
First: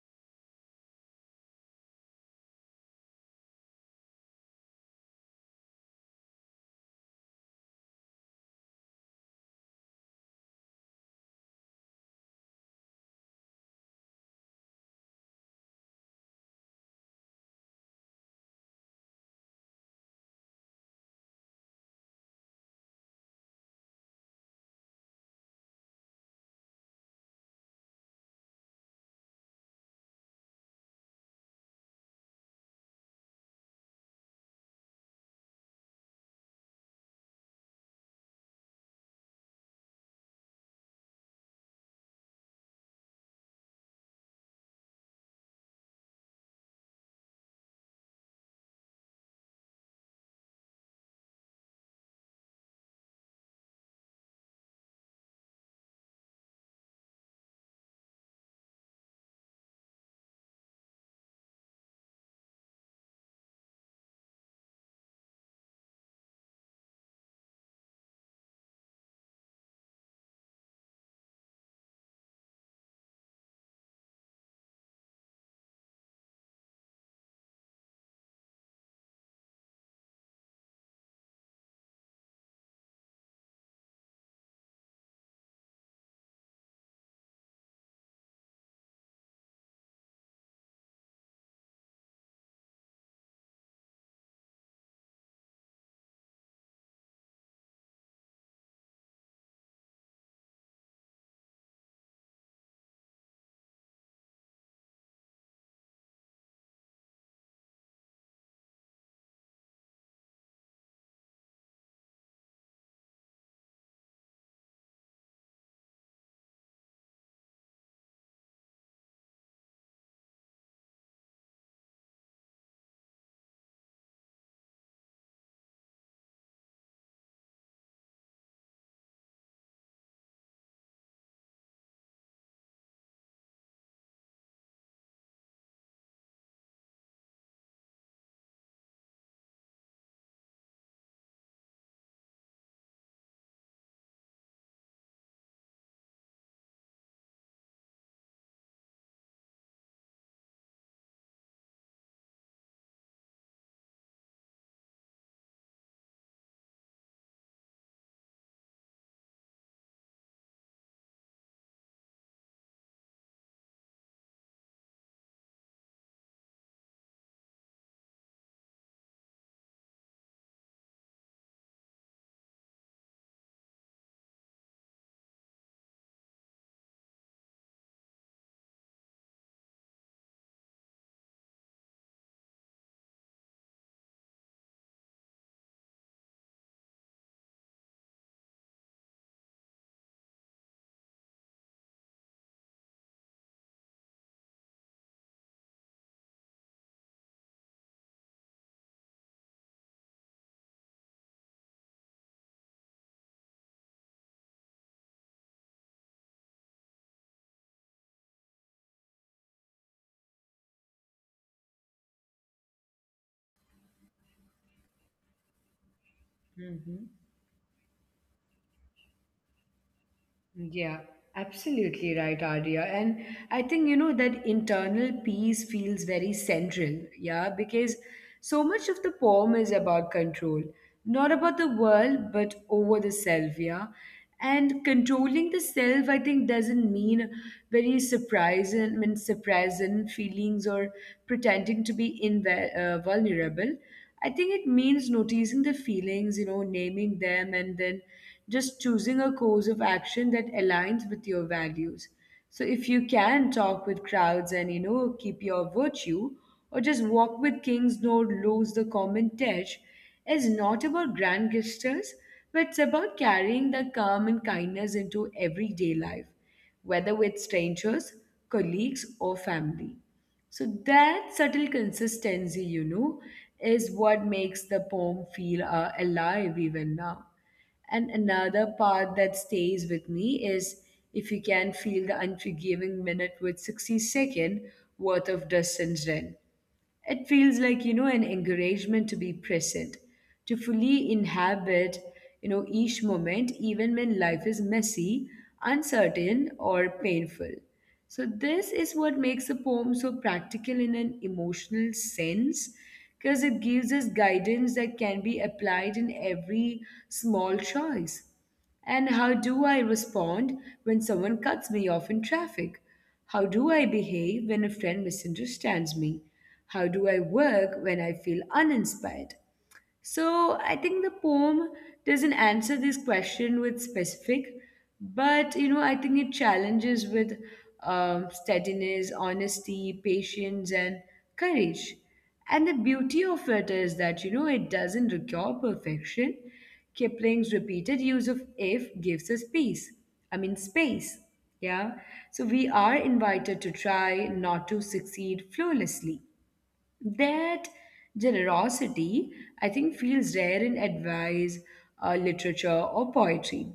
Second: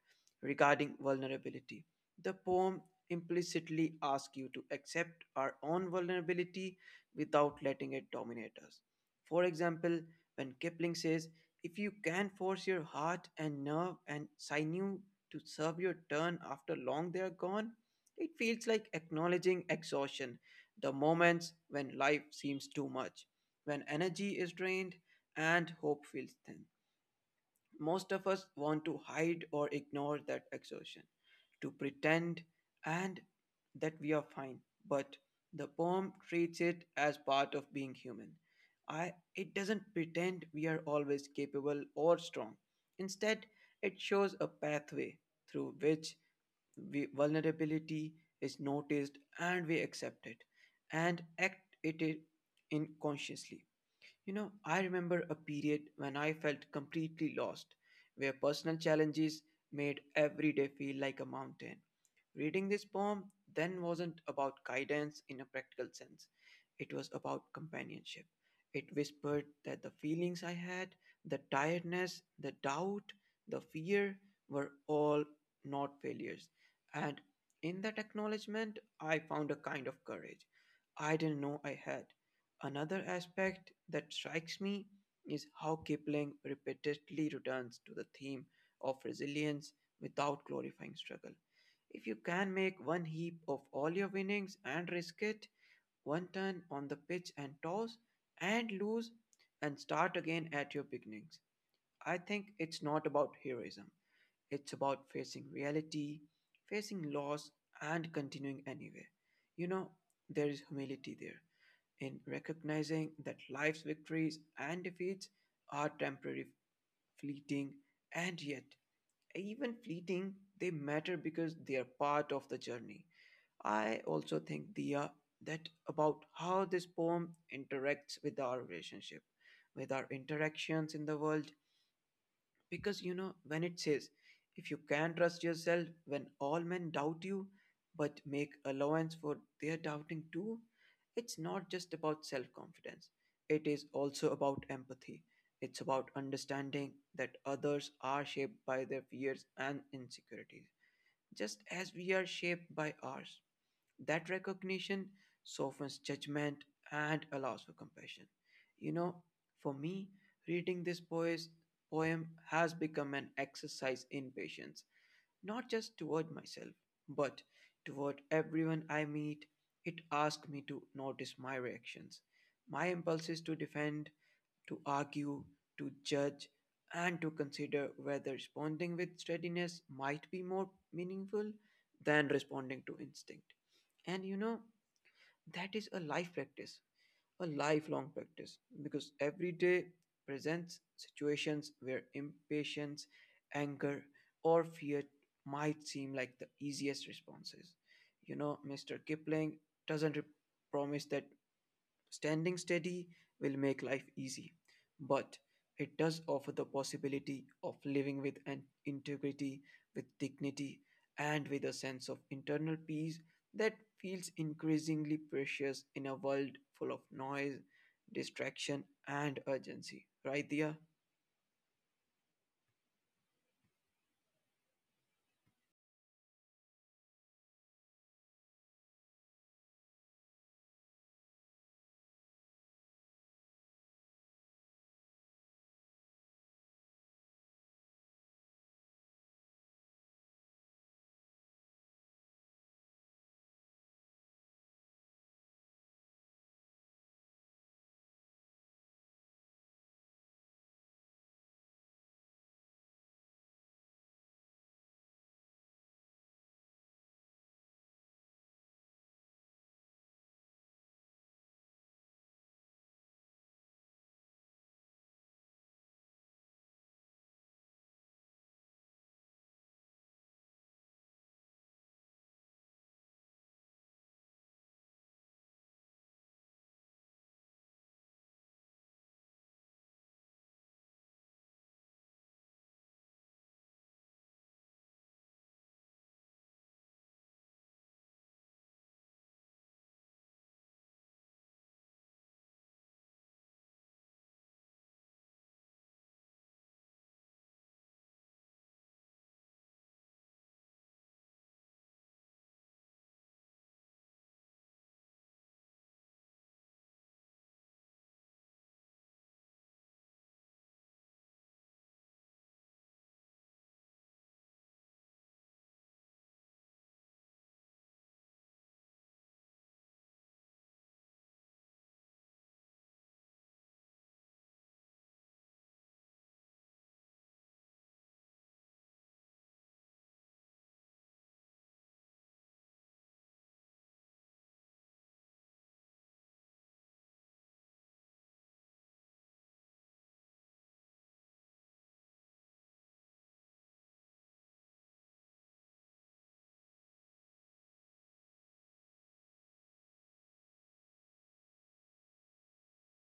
B: regarding vulnerability. The poem implicitly asks you to accept our own vulnerability without letting it dominate us. For example, when Kipling says, if you can force your heart and nerve and sinew to serve your turn after long they are gone, it feels like acknowledging exhaustion, the moments when life seems too much, when energy is drained and hope feels thin. Most of us want to hide or ignore that exhaustion, to pretend and that we are fine, but the poem treats it as part of being human. It doesn't pretend we are always capable or strong. Instead, it shows a pathway through which vulnerability is noticed and we accept it and act in consciously. You know, I remember a period when I felt completely lost, where personal challenges made every day feel like a mountain. Reading this poem then wasn't about guidance in a practical sense, it was about companionship. It whispered that the feelings I had, the tiredness, the doubt, the fear, were all not failures. And in that acknowledgement, I found a kind of courage I didn't know I had. Another aspect that strikes me is how Kipling repeatedly returns to the theme of resilience without glorifying struggle. If you can make one heap of all your winnings and risk it, one turn on the pitch and toss and lose and start again at your beginnings. I think it's not about heroism. It's about facing reality, facing loss, and continuing anyway. You know, there is humility there in recognizing that life's victories and defeats are temporary, fleeting, and yet, even fleeting, they matter because they are part of the journey. I also think, Dia, that about how this poem interacts with our relationship, with our interactions in the world, because you know, when it says, if you can trust yourself when all men doubt you, but make allowance for their doubting too, it's not just about self confidence. It is also about empathy. It's about understanding that others are shaped by their fears and insecurities, just as we are shaped by ours. That recognition softens judgment and allows for compassion. You know, for me, reading this poem has become an exercise in patience, not just toward myself, but toward everyone I meet. It asks me to notice my reactions, my impulses to defend, to argue, to judge, and to consider whether responding with steadiness might be more meaningful than responding to instinct. And you know, that is a life practice, a lifelong practice, because every day presents situations where impatience, anger, or fear might seem like the easiest responses. You know, Mr. Kipling doesn't promise that standing steady will make life easy, but it does offer the possibility of living with an integrity, with dignity, and with a sense of internal peace that feels increasingly precious in a world full
A: Hmm.
B: of noise, distraction, and urgency. Right, Dia?
A: Yeah. Absolutely right, Arya. And I think, you know, that internal peace feels very central. Yeah. Because so much of the poem is about control, not about the world, but over the self. Yeah. And controlling the self, I think, doesn't mean very surprising, I mean, surprising feelings or pretending to be vulnerable. I think it means noticing the feelings, you know, naming them, and then just choosing a course of action that aligns with your values. So if you can talk with crowds and, you know, keep your virtue, or just walk with kings, nor lose the common touch, is not about grand gestures, but it's about carrying the calm and kindness into everyday life, whether with strangers, colleagues, or family. So that subtle consistency, you know, is what makes the poem feel alive even now. And another part that stays with me is if you can feel the unforgiving minute with 60-second worth of distance then. It feels like, you know, an encouragement to be present, to fully inhabit, you know, each moment, even when life is messy, uncertain, or painful. So, this is what makes a poem so practical in an emotional sense, because it gives us guidance that can be applied in every small choice. And how do I respond when someone cuts me off in traffic? How do I behave when a friend misunderstands me? How do I work when I feel uninspired? So I think the poem doesn't answer this question with specific, but I think it challenges with steadiness, honesty, patience, and courage. And the beauty of it is that it doesn't require perfection. Kipling's repeated use of if gives us peace. I mean space. Yeah. So we are invited to try not to succeed flawlessly that generosity, I think, feels rare in advice, literature, or poetry.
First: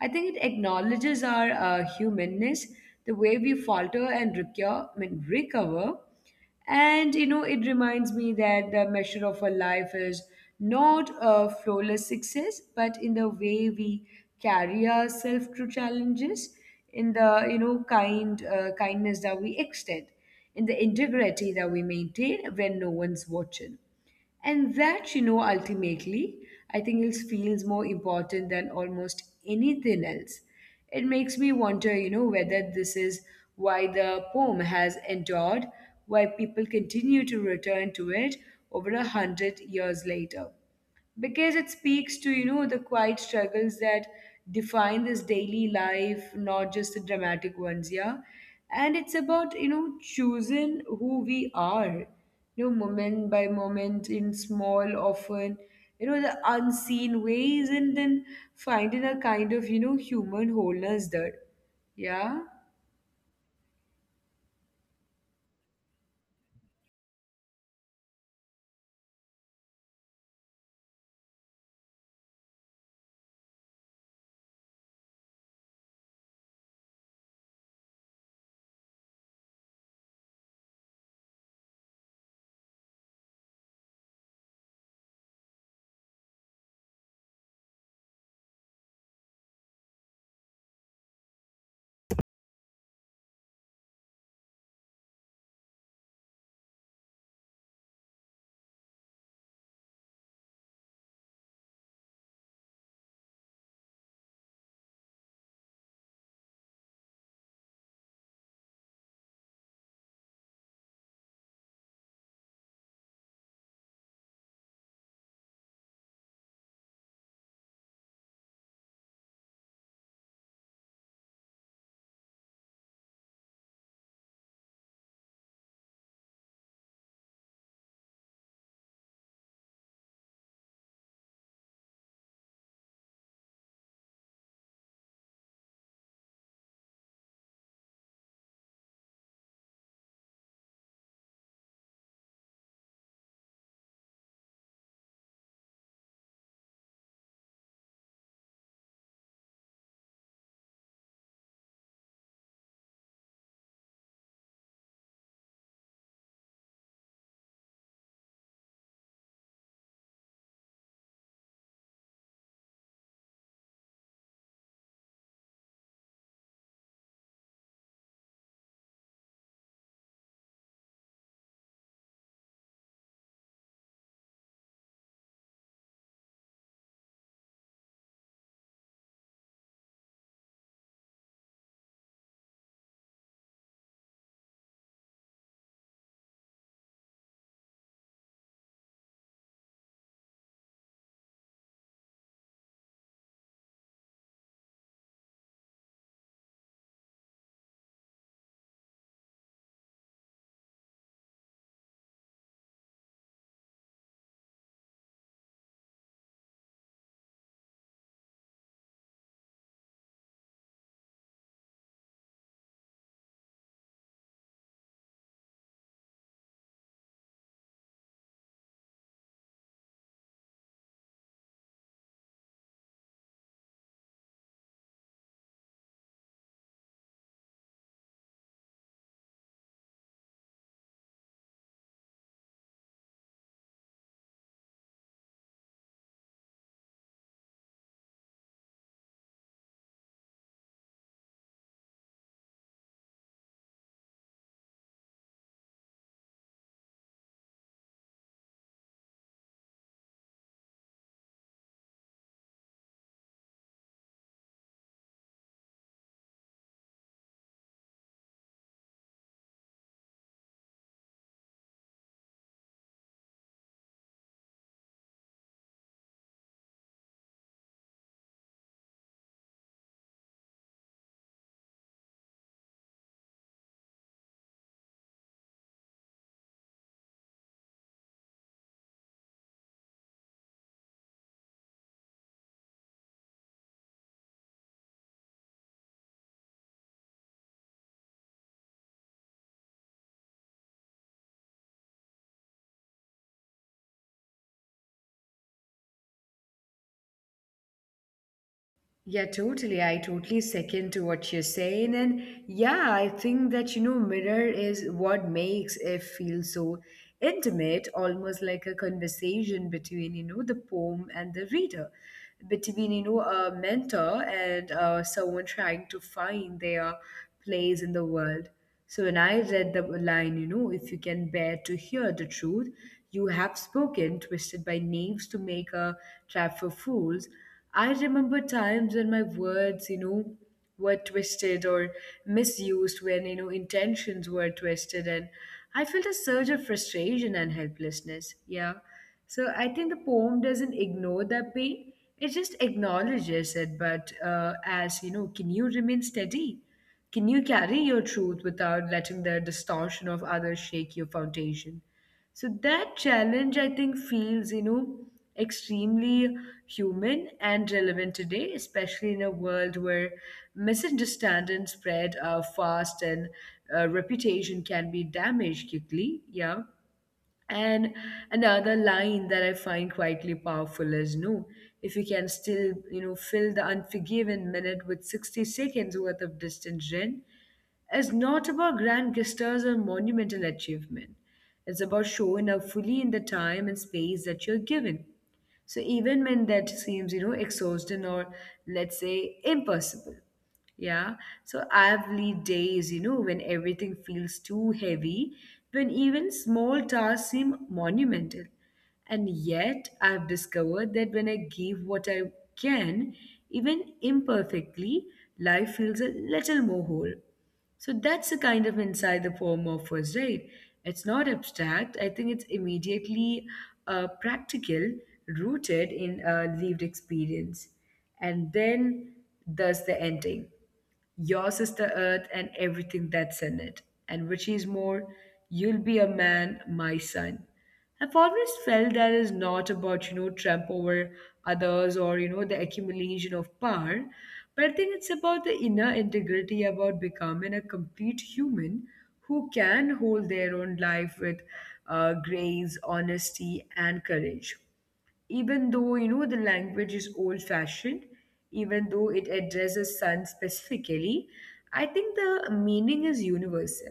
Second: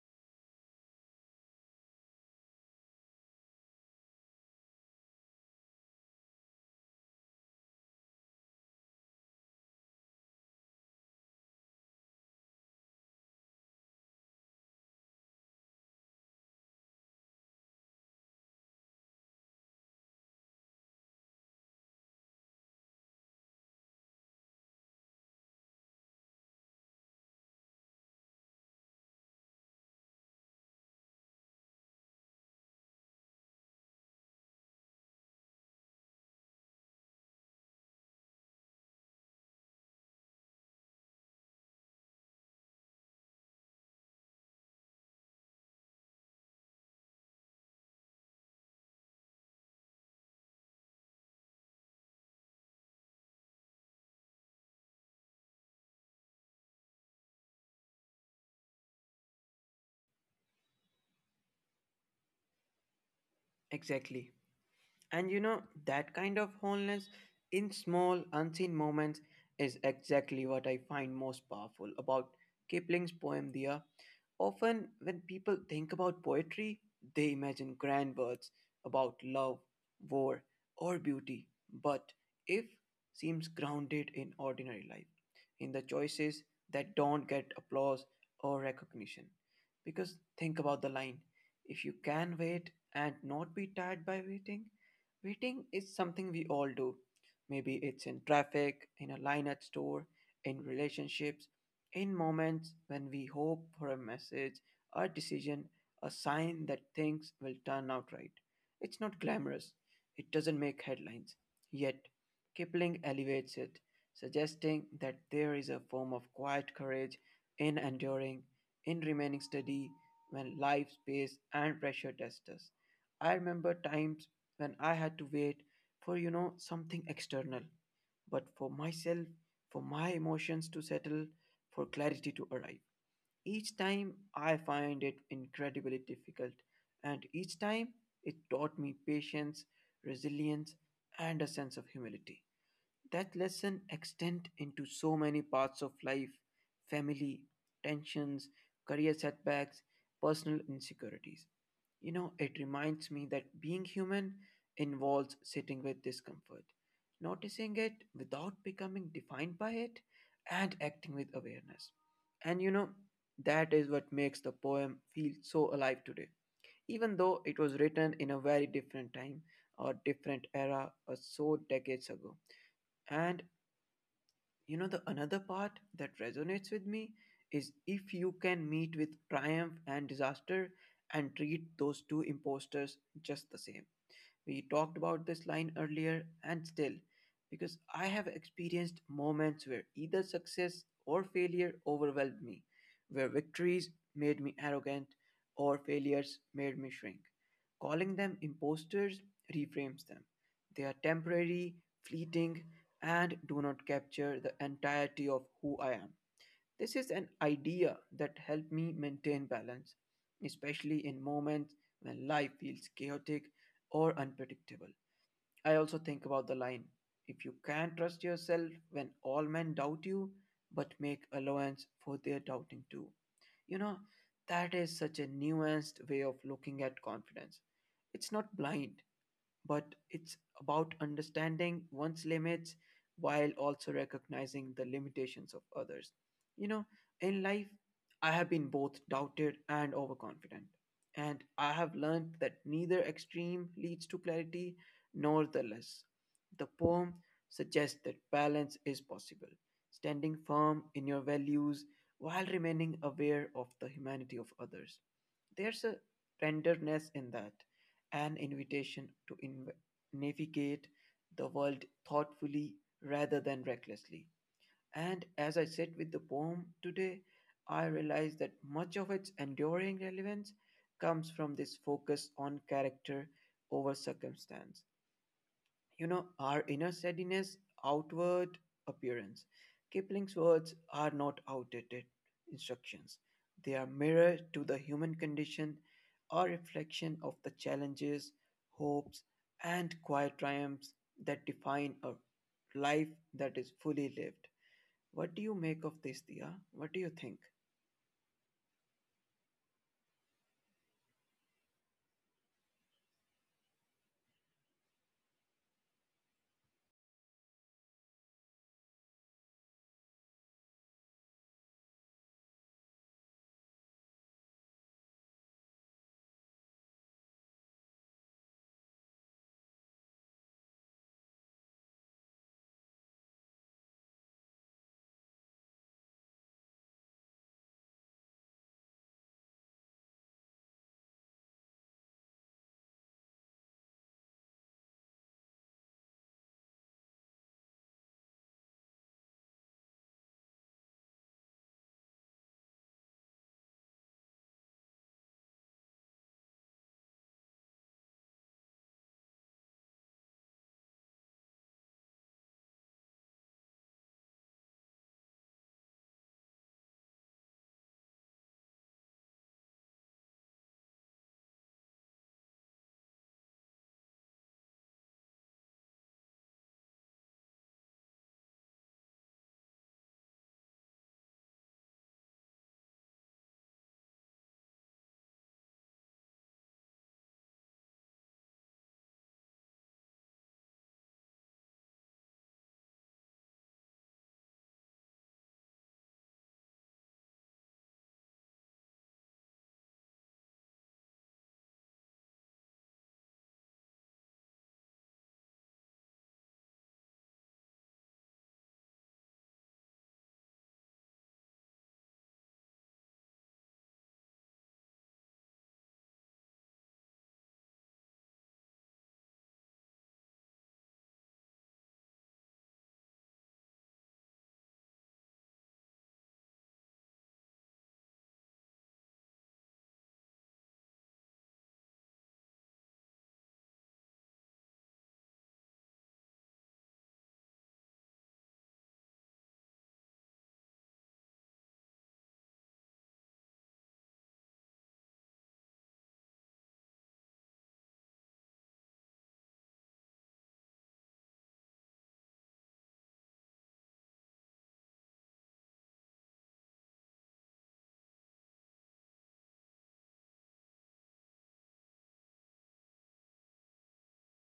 A: I think it acknowledges our humanness, the way we falter and recover. And it reminds me that the measure of a life is not a flawless success, but in the way we carry ourselves through challenges, in the kind kindness that we extend, in the integrity that we maintain when no one's watching. And that, ultimately, I think it feels more important than almost anything else. It makes me wonder, whether this is why the poem has endured, why people continue to return to it over a hundred years later because it speaks to the quiet struggles that define this daily life, not just the dramatic ones. Yeah. And it's about choosing who we are, moment by moment, in small, often, the unseen ways, and then finding a kind of human wholeness there. Yeah.
B: Exactly. And you know, that kind of wholeness in small, unseen moments is exactly what I find most powerful about Kipling's poem Dia. Often, when people think about poetry, they imagine grand words about love, war, or beauty. But if seems grounded in ordinary life, in the choices that don't get applause or recognition. Because think about the line if you can wait and not be tired by waiting, waiting is something we all do. Maybe it's in traffic, in a line at store, in relationships, in moments when we hope for a message, a decision, a sign that things will turn out right. It's not glamorous. It doesn't make headlines. Yet, Kipling elevates it, suggesting that there is a form of quiet courage in enduring, in remaining steady when life's pace and pressure test us. I remember times when I had to wait for, you know, something external, but for myself, for my emotions to settle, for clarity to arrive. Each time I find it incredibly difficult, and each time it taught me patience, resilience, and a sense of humility. That lesson extends into so many parts of life, family, tensions, career setbacks, personal insecurities. You know, it reminds me that being human involves sitting with discomfort, noticing it without becoming defined by it, and acting with awareness. And you know, that is what makes the poem feel so alive today. Even though it was written in a very different time or different era, or so decades ago. And you know the another part that resonates with me is if you can meet with triumph and disaster and treat those two imposters just the same, we talked about this line earlier and still, because I have experienced moments where either success or failure overwhelmed me, where victories made me arrogant or failures made me shrink. Calling them imposters reframes them. They are temporary, fleeting, and do not capture the entirety of who I am. This is an idea that helped me maintain balance, especially in moments when life feels chaotic or unpredictable. I also think about the line if you can trust yourself when all men doubt you, but make allowance for their doubting too. You know, that is such a nuanced way of looking at confidence. It's not blind, but it's about understanding one's limits while also recognizing the limitations of others. You know, in life, I have been both doubted and overconfident, and I have learned that neither extreme leads to clarity nor the less. The poem suggests that balance is possible, standing firm in your values while remaining aware of the humanity of others. There's a tenderness in that, an invitation to navigate the world thoughtfully rather than recklessly. And as I sit with the poem today, I realize that much of its enduring relevance comes from this focus on character over circumstance, you know, our inner steadiness, outward appearance. Kipling's words are not outdated instructions. They are mirror to the human condition, a reflection of the challenges, hopes, and quiet triumphs that define a life that is fully lived. What do you make of this, Dia? What do you think?
A: Yeah, totally. I totally second to what you're saying. And yeah, I think that, mirror is what makes it feel so intimate, almost like a conversation between, the poem and the reader, between, a mentor and someone trying to find their place in the world. So when I read the line, if you can bear to hear the truth, you have spoken, twisted by knaves to make a trap for fools. I remember times when my words, were twisted or misused, when, intentions were twisted. And I felt a surge of frustration and helplessness. Yeah. So I think the poem doesn't ignore that pain. It just acknowledges it, but as you know, can you remain steady? Can you carry your truth without letting the distortion of others shake your foundation? So that challenge, I think, feels, extremely human and relevant today, especially in a world where misunderstandings spread fast, and reputation can be damaged quickly. Yeah. And another line that I find quietly powerful is, no, if you can still, fill the unforgiven minute with 60 seconds worth of distance in, is not about grand gestures or monumental achievement. It's about showing up fully in the time and space that you're given. So even when that seems, exhausting or, let's say, impossible. Yeah. So I've lived days, when everything feels too heavy, when even small tasks seem monumental. And yet I've discovered that when I give what I can, even imperfectly, life feels a little more whole. So that's the kind of insight the form offers, right? It's not abstract. I think it's immediately practical, rooted in a lived experience. And then there's the ending, your sister earth and everything that's in it. And which is more, you'll be a man, my son. I've always felt that is not about, trump over others, or, the accumulation of power. But I think it's about the inner integrity, about becoming a complete human who can hold their own life with grace, honesty, and courage, even though the language is old fashioned, even though it addresses sun specifically, I think the meaning is universal.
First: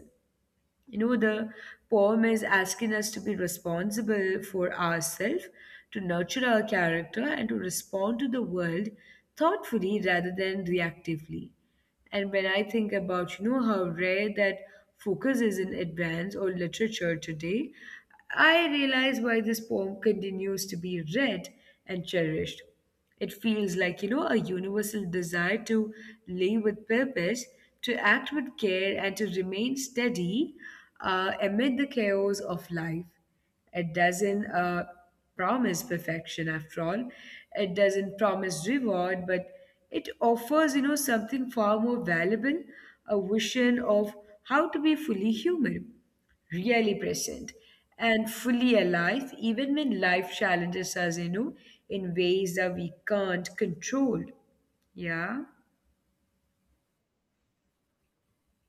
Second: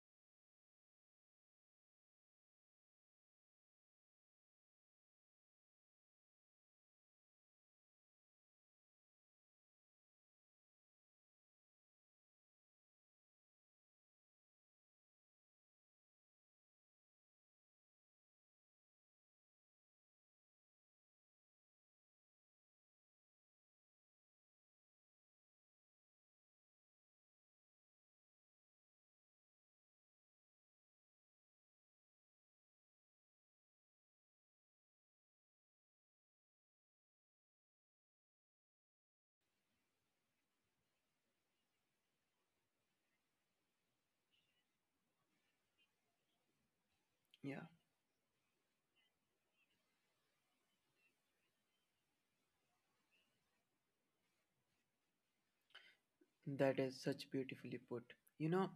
A: The poem is asking us to be responsible for ourselves, to nurture our character, and to respond to the world thoughtfully rather than reactively. And when I think about, how rare that focus is in advance or literature today, I realize why this poem continues to be read and cherished. It feels like, a universal desire to live with purpose, to act with care, and to remain steady amid the chaos of life. It doesn't promise perfection after all. It doesn't promise reward, but it offers, something far more valuable, a vision of how to be fully human, really present,
B: Yeah.
A: and fully alive, even when life challenges us, in ways that we can't control. Yeah.
B: That is such beautifully put. You know,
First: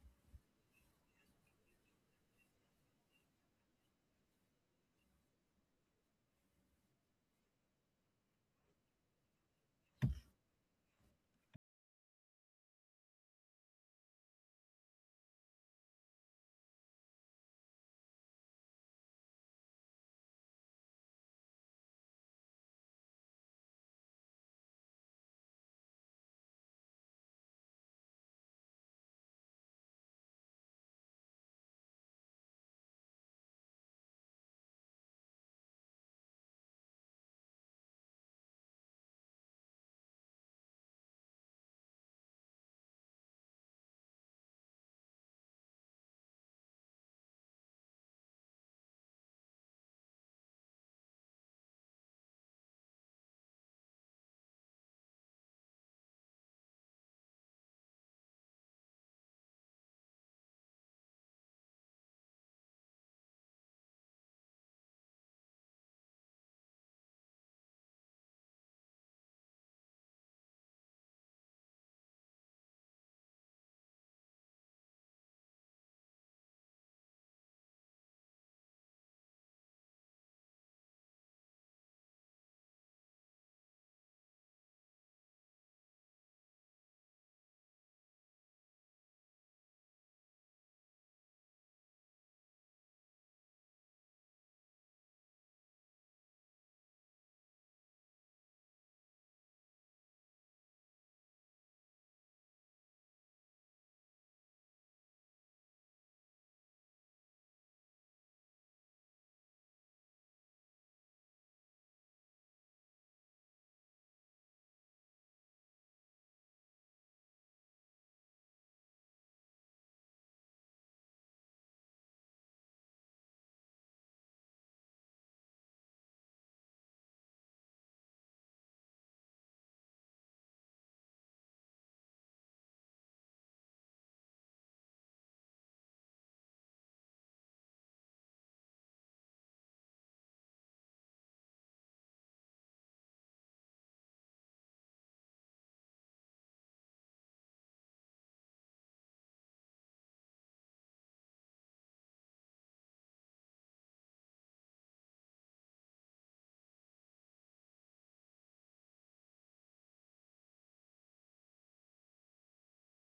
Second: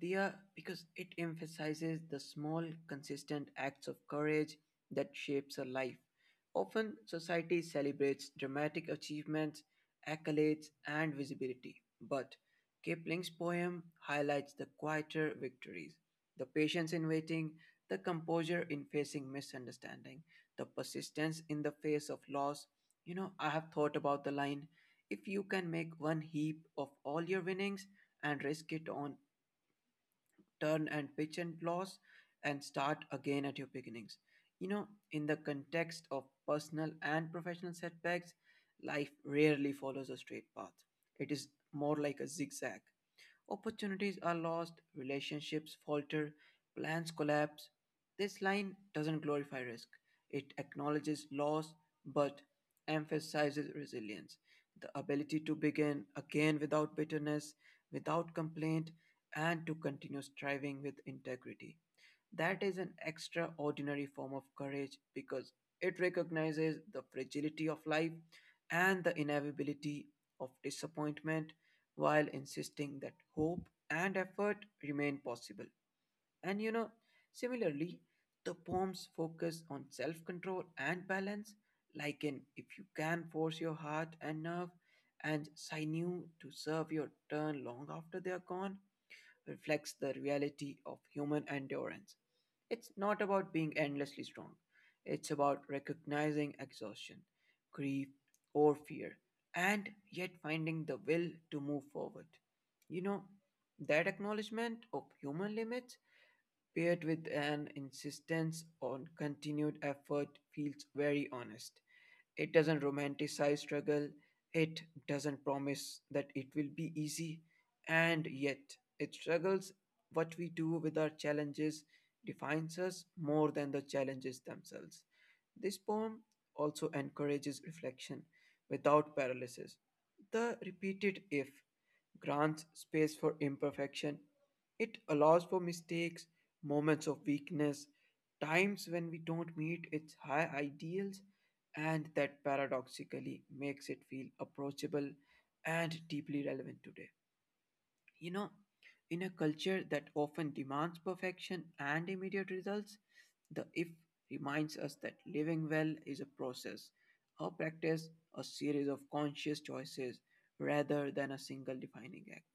B: Dia, because it emphasizes the small, consistent acts of courage that shapes a life. Often, society celebrates dramatic achievements, accolades, and visibility, but Kipling's poem highlights the quieter victories, the patience in waiting, the composure in facing misunderstanding, the persistence in the face of loss. You know, I have thought about the line, "If you can make one heap of all your winnings and risk it on turn and pitch and loss and start again at your beginnings." You know, in the context of personal and professional setbacks, life rarely follows a straight path. It is more like a zigzag. Opportunities are lost, relationships falter, plans collapse. This line doesn't glorify risk, it acknowledges loss but emphasizes resilience, the ability to begin again without bitterness, without complaint, and to continue striving with integrity. That is an extraordinary form of courage because it recognizes the fragility of life and the inevitability of disappointment while insisting that hope and effort remain possible. And you know, similarly, the poem's focus on self control and balance, like in "If you can force your heart and nerve and sinew to serve your turn long after they are gone," reflects the reality of human endurance. It's not about being endlessly strong, it's about recognizing exhaustion, grief, or fear, and yet finding the will to move forward. You know, that acknowledgement of human limits paired with an insistence on continued effort feels very honest. It doesn't romanticize struggle, it doesn't promise that it will be easy, and yet it struggles what we do with our challenges defines us more than the challenges themselves. This poem also encourages reflection without paralysis. The repeated if grants space for imperfection. It allows for mistakes, moments of weakness, times when we don't meet its high ideals, and that paradoxically makes it feel approachable and deeply relevant today. You know, in a culture that often demands perfection and immediate results, the if reminds us that living well is a process, a practice, a series of conscious choices rather than a single defining act.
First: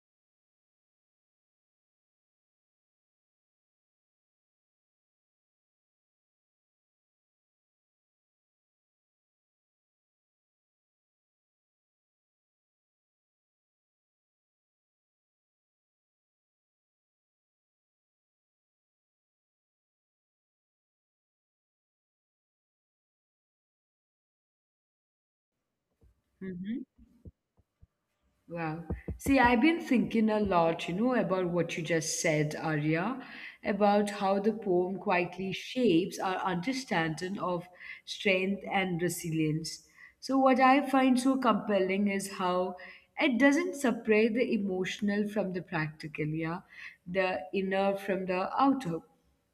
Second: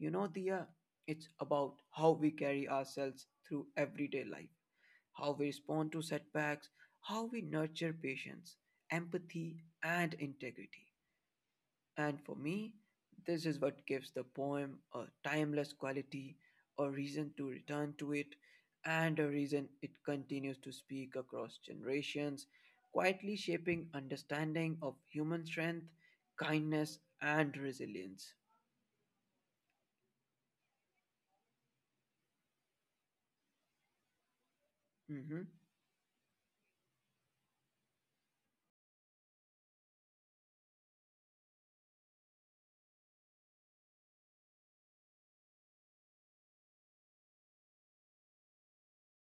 B: You know, Dia, it's about how we carry ourselves through everyday life, how we respond to setbacks, how we nurture patience, empathy, and integrity. And for me, this is what gives the poem a timeless quality, a reason to return to it, and a reason it continues to speak across generations, quietly shaping understanding of human strength,
A: Mhm.
B: kindness, and resilience.
A: Wow. See, I've been thinking a lot, about what you just said, Arya, about how the poem quietly
B: Mm-hmm.
A: shapes our understanding of strength and resilience. So, what I find so compelling is how it doesn't separate the emotional from the practical, yeah, the inner from the outer.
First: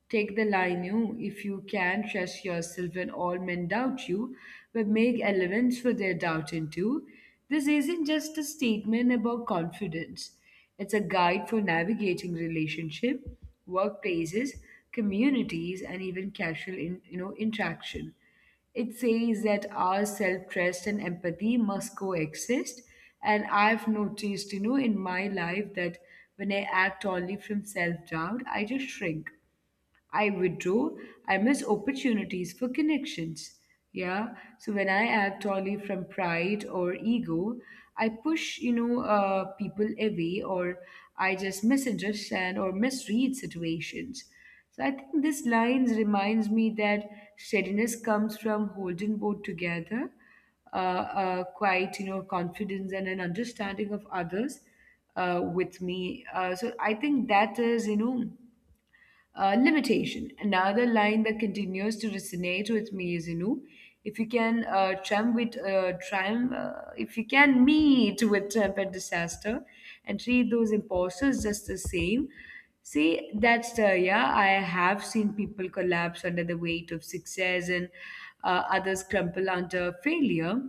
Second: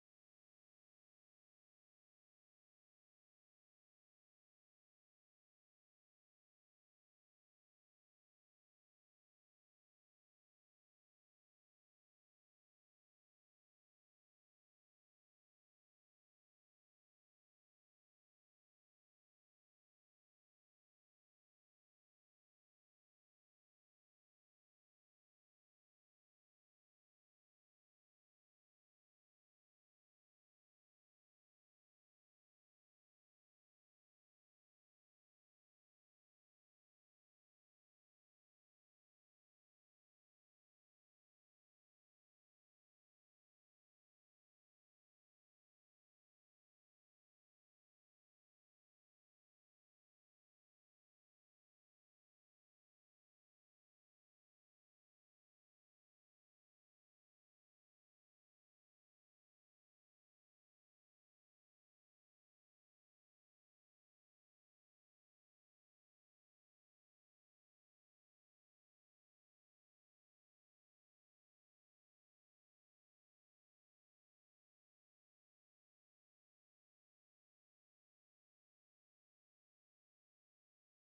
A: Take the line, you, if you can, trust yourself when all men doubt you, but make allowance for their doubt into. This isn't just a statement about confidence. It's a guide for navigating relationship, workplaces, communities, and even casual in, interaction. It says that our self-trust and empathy must coexist. And I've noticed, in my life, that when I act only from self-doubt, I just shrink. I withdraw, I miss opportunities for connections. Yeah. So when I act only from pride or ego, I push, people away, or I just misunderstand or misread situations. So I think this line reminds me that steadiness comes from holding both together, quite, confidence and an understanding of others with me. So I think that is, limitation. Another line that continues to resonate with me is, if you can triumph with triumph, if you can meet with triumph and disaster, and treat those imposters just the same. See, that's the, yeah. I have seen people collapse under the weight of success, and others crumple under failure.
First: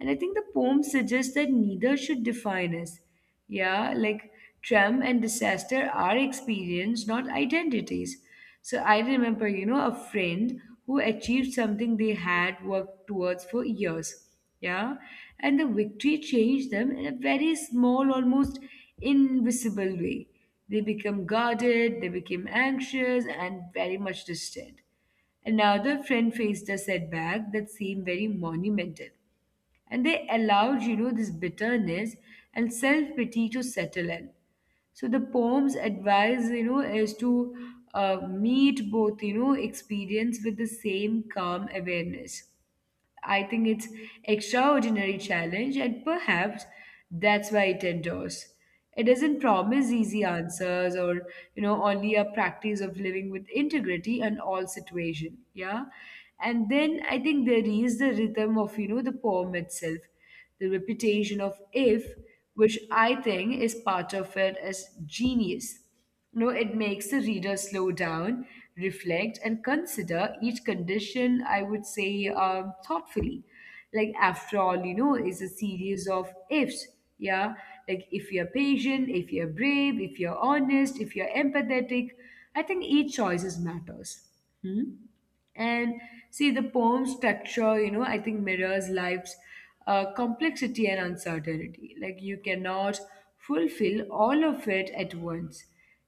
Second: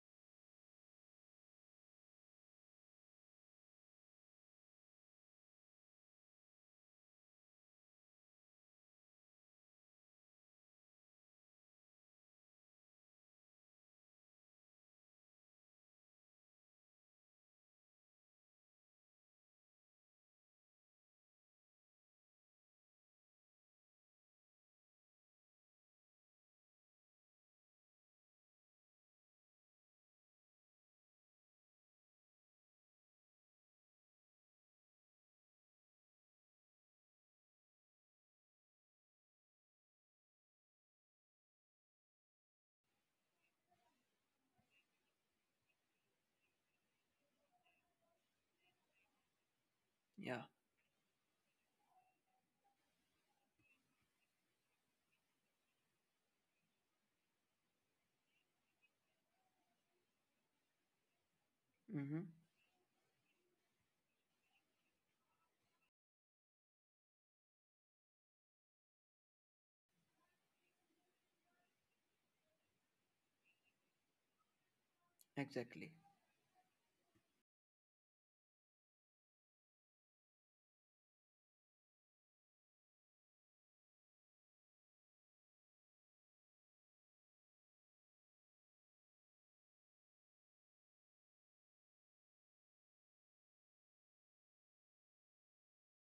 A: And I think the poem suggests that neither should define us. Yeah, like trauma and disaster are experience, not identities. So I remember, a friend who achieved something they had worked towards for years. Yeah. And the victory changed them in a very small, almost invisible way. They become guarded, they became anxious, and very much distant. Another friend faced a setback that seemed very monumental, and they allowed, this bitterness and self-pity to settle in. So the poem's advice, is to meet both, experience with the same calm awareness. I think it's extraordinary challenge, and perhaps that's why it endures. It doesn't promise easy
B: Yeah.
A: answers or, only a practice of living with integrity in all situation. Yeah. And then I think there is the rhythm of, the poem itself, the repetition of if,
B: Mm-hmm.
A: which I think is part of it as genius. No, it makes the reader slow down, reflect, and consider each condition, I would say, thoughtfully. Like, after all, is a
B: Exactly,
A: series of ifs. Yeah. Like, if you're patient, if you're brave, if you're honest, if you're empathetic, I think each choice matters. Hmm? And see, the poem structure, I think mirrors life's complexity and uncertainty. Like, you cannot fulfill all of it at once.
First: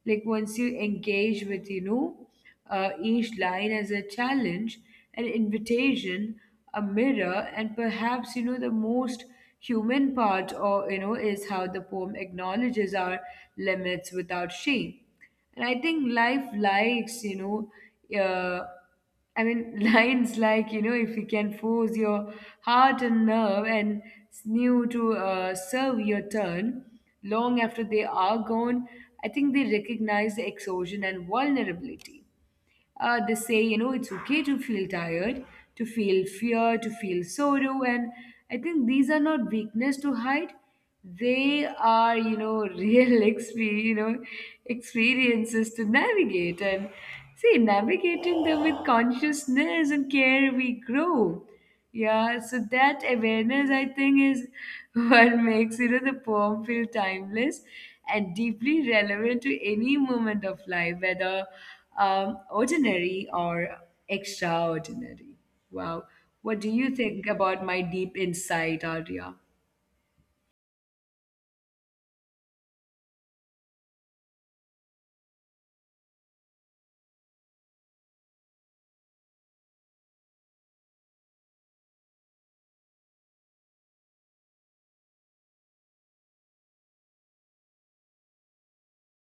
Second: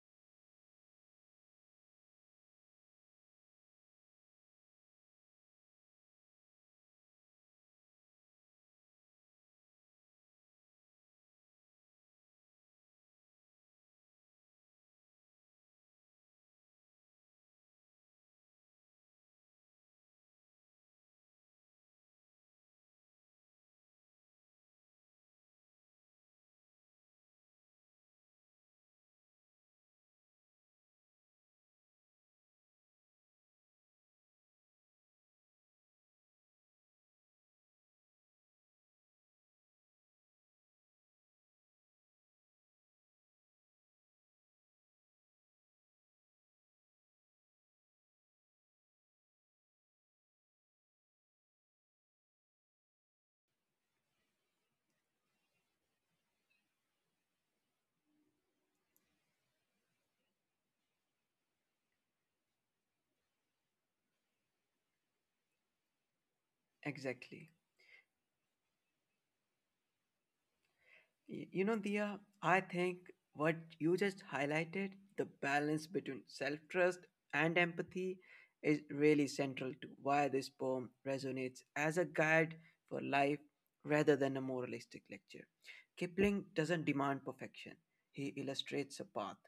A: Like, once you engage with, each line as a challenge, an invitation, a mirror, and perhaps, the most human part, or, is how the poem acknowledges our limits without shame. And I think life likes, know, uh, lines like, if you can force your heart and nerve and sinew to serve your turn long after they are gone, I think they recognize the exhaustion and vulnerability. They say, it's okay to feel tired, to feel fear, to feel sorrow. And I think these are not weakness to hide. They are, real experience, experiences to navigate. And see, navigating them with consciousness and care, we grow. Yeah, so that awareness, I think, is what makes the poem feel timeless and deeply relevant to any moment of life, whether ordinary or extraordinary. Wow, what do you think
B: exactly.
A: about my deep insight, Arya?
B: You know, Dia, I think what you just highlighted, the balance between self trust and empathy, is really central to why this poem resonates as a guide for life rather than a moralistic lecture. Kipling doesn't demand perfection, he illustrates a path.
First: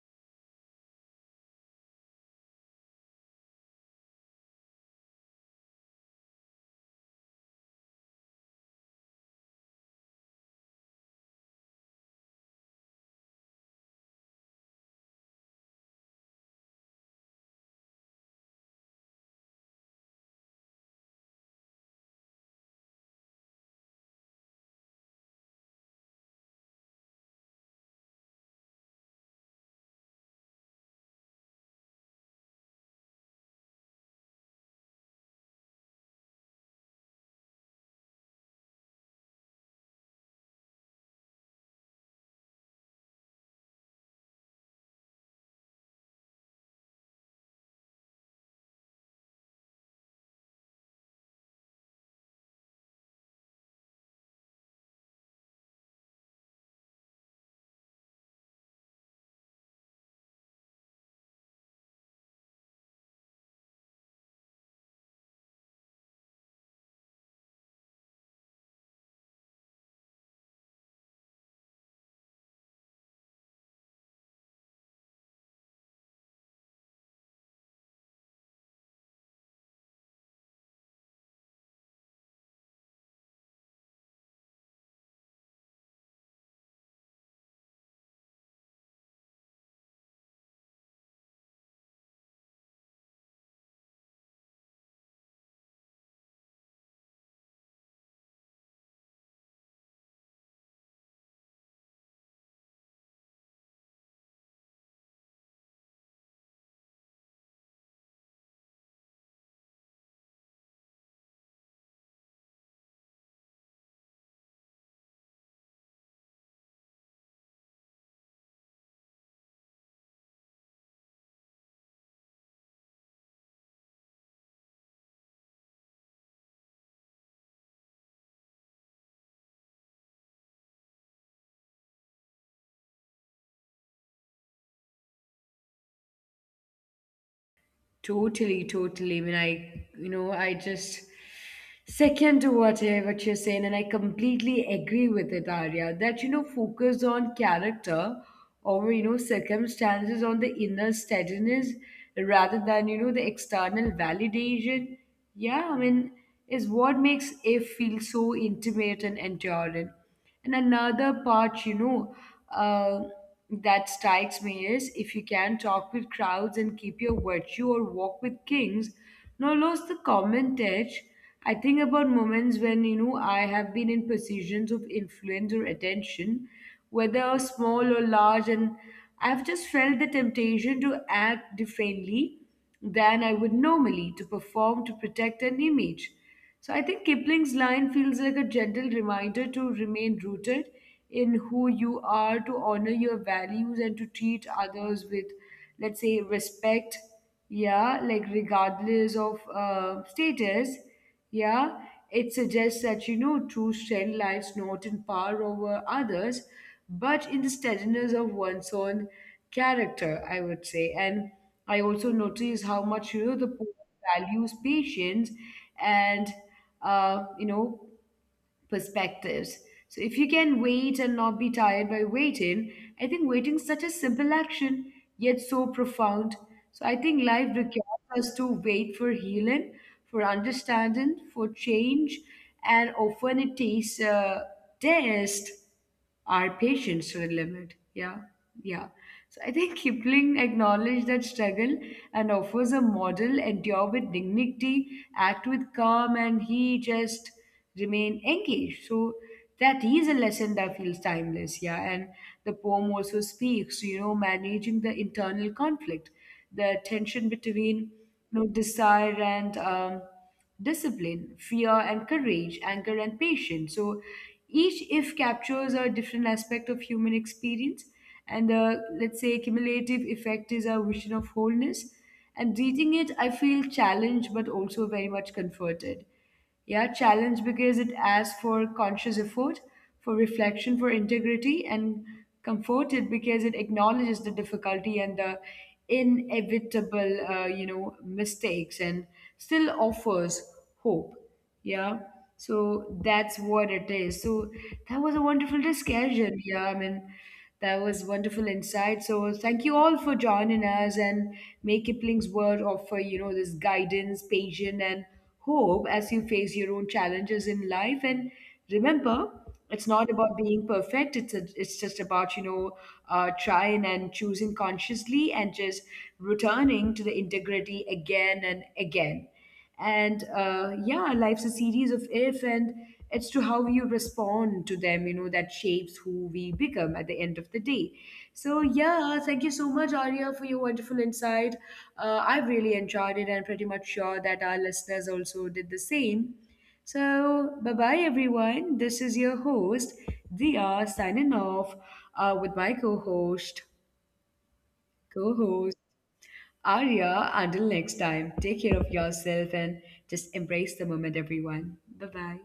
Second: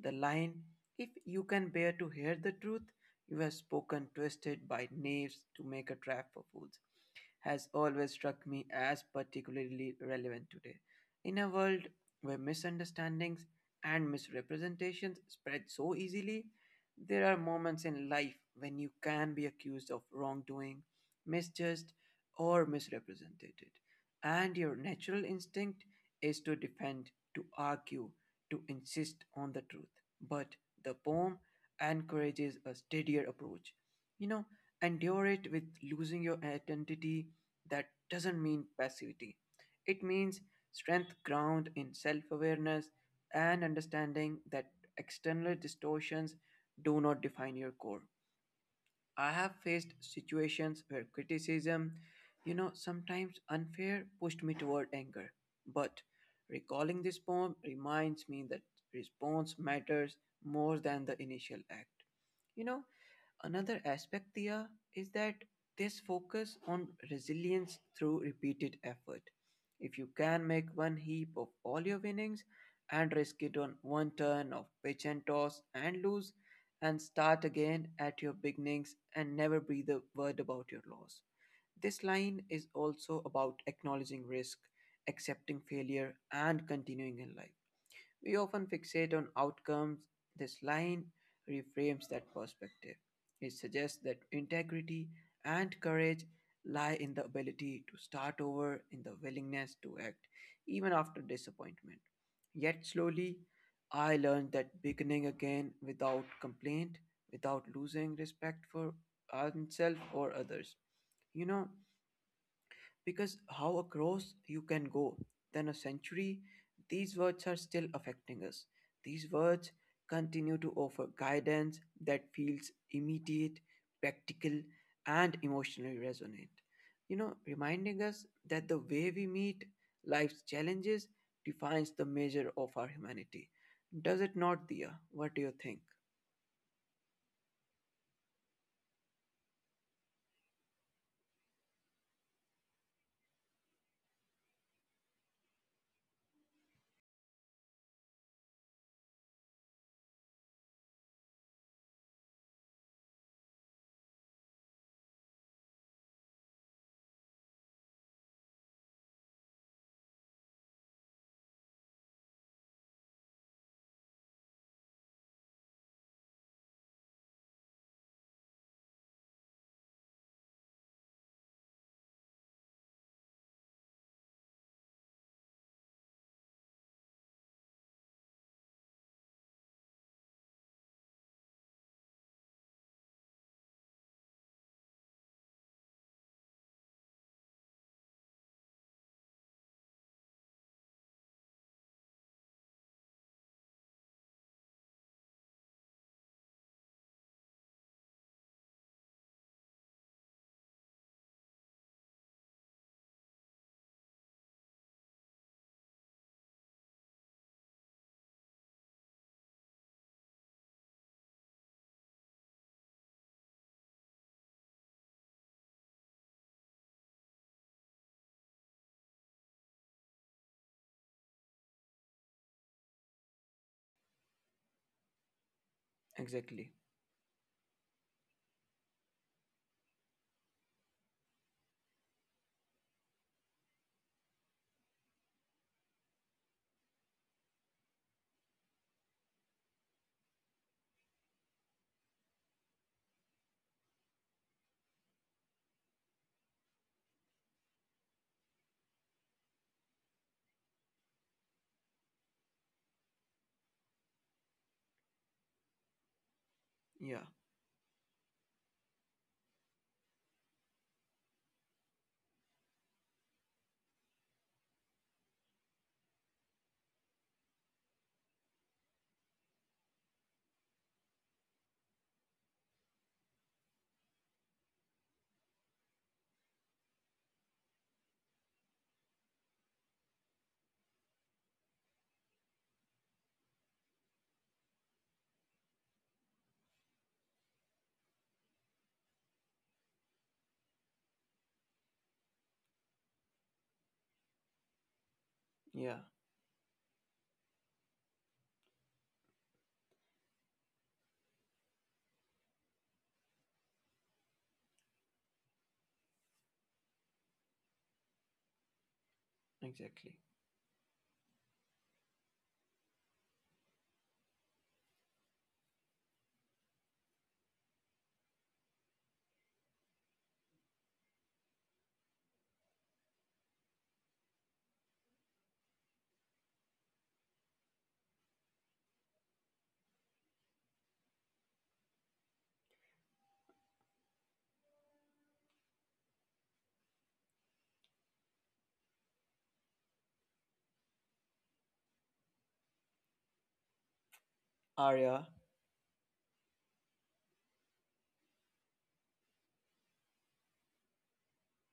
B: The line, "If you can bear to hear the truth, you have spoken twisted by knaves to make a trap for fools," has always struck me as particularly relevant today. In a world where misunderstandings and misrepresentations spread so easily, there are moments in life when you can be accused of wrongdoing, misjudged, or misrepresented. And your natural instinct is to defend, to argue, to insist on the truth. But the poem encourages a steadier approach. You know, endure it with losing your identity, that doesn't mean passivity. It means strength ground in self awareness and understanding that external distortions do not define your core. I have faced situations where criticism, you know, sometimes unfair, pushed me toward anger. But recalling this poem reminds me that response matters more than the initial act. You know, another aspect, Tia, is that this focus on resilience through repeated effort. "If you can make one heap of all your winnings and risk it on one turn of pitch and toss and lose, and start again at your beginnings and never breathe a word about your loss." This line is also about acknowledging risk, accepting failure, and continuing in life. We often fixate on outcomes. This line reframes that perspective. It suggests that integrity and courage lie in the ability to start over, in the willingness to act, even after disappointment. Yet slowly, I learned that beginning again without complaint, without losing respect for oneself or others. You know, because how across you can go than a century, these words are still affecting us. These words continue to offer guidance that feels immediate, practical, and emotionally resonant. You know, reminding us that the way we meet life's challenges defines the measure of our humanity. Does it not, Dia? What do you think?
A: Totally, totally. I mean, I, I just second to what, what you're saying, and I completely agree with it, Arya, that, focus on character over, circumstances, on the inner steadiness rather than, the external validation. Yeah, I mean, is what makes it feel so intimate and enduring. And another part, uh, that strikes me is, if you can talk with crowds and keep your virtue, or walk with kings, nor lose the common touch. I think about moments when, I have been in positions of influence or attention, whether small or large, and I've just felt the temptation to act differently than I would normally, to perform, to protect an image. So I think Kipling's line feels like a gentle reminder to remain rooted in who you are, to honor your values, and to treat others with, let's say, respect. Yeah, like regardless of status. Yeah, it suggests that true strength lies not in power over others, but in the steadiness of one's own character, I would say. And I also notice how much the poet values patience and uh, you know perspectives. So if you can wait and not be tired by waiting, I think waiting is such a simple action, yet so profound. So I think
B: Exactly.
A: life requires us to wait for healing, for understanding, for change, and often it takes test our patience to the limit. Yeah. Yeah. So I think Kipling acknowledged that struggle and offers a model, endure with dignity, act with calm, and he just remain engaged. So that is a lesson that feels timeless. Yeah. And the poem also speaks, managing the internal conflict, the tension between,
B: Yeah,
A: desire and discipline, fear and courage, anger and patience. So each if captures a different aspect of human experience. And let's say cumulative effect is our vision of wholeness. And reading it, I feel challenged but also very much comforted. Yeah, challenge because it asks for conscious effort, for reflection, for integrity, and comforted because it acknowledges the difficulty and the inevitable, mistakes, and still offers hope. Yeah. So that's what it is. So that was a wonderful discussion. Yeah.
B: yeah,
A: I mean, that was wonderful insight. So thank you all for joining us, and may Kipling's word offer, this guidance, patience, and hope as you face your own challenges in life. And remember, it's not about being
B: exactly.
A: perfect. It's just about, trying and choosing consciously, and just returning to the integrity again and again. And life's a series of if, and it's to how you respond to them, that shapes who we become at the end of the day. So yeah, thank you so much, Arya, for your wonderful insight. I've really enjoyed it, and pretty much sure that our listeners also did the same. So bye bye, everyone. This is your host, Dia, signing off with my co-host, co-host
B: Arya,
A: Arya. Until next time, take care of yourself, and just embrace the moment, everyone. Bye bye.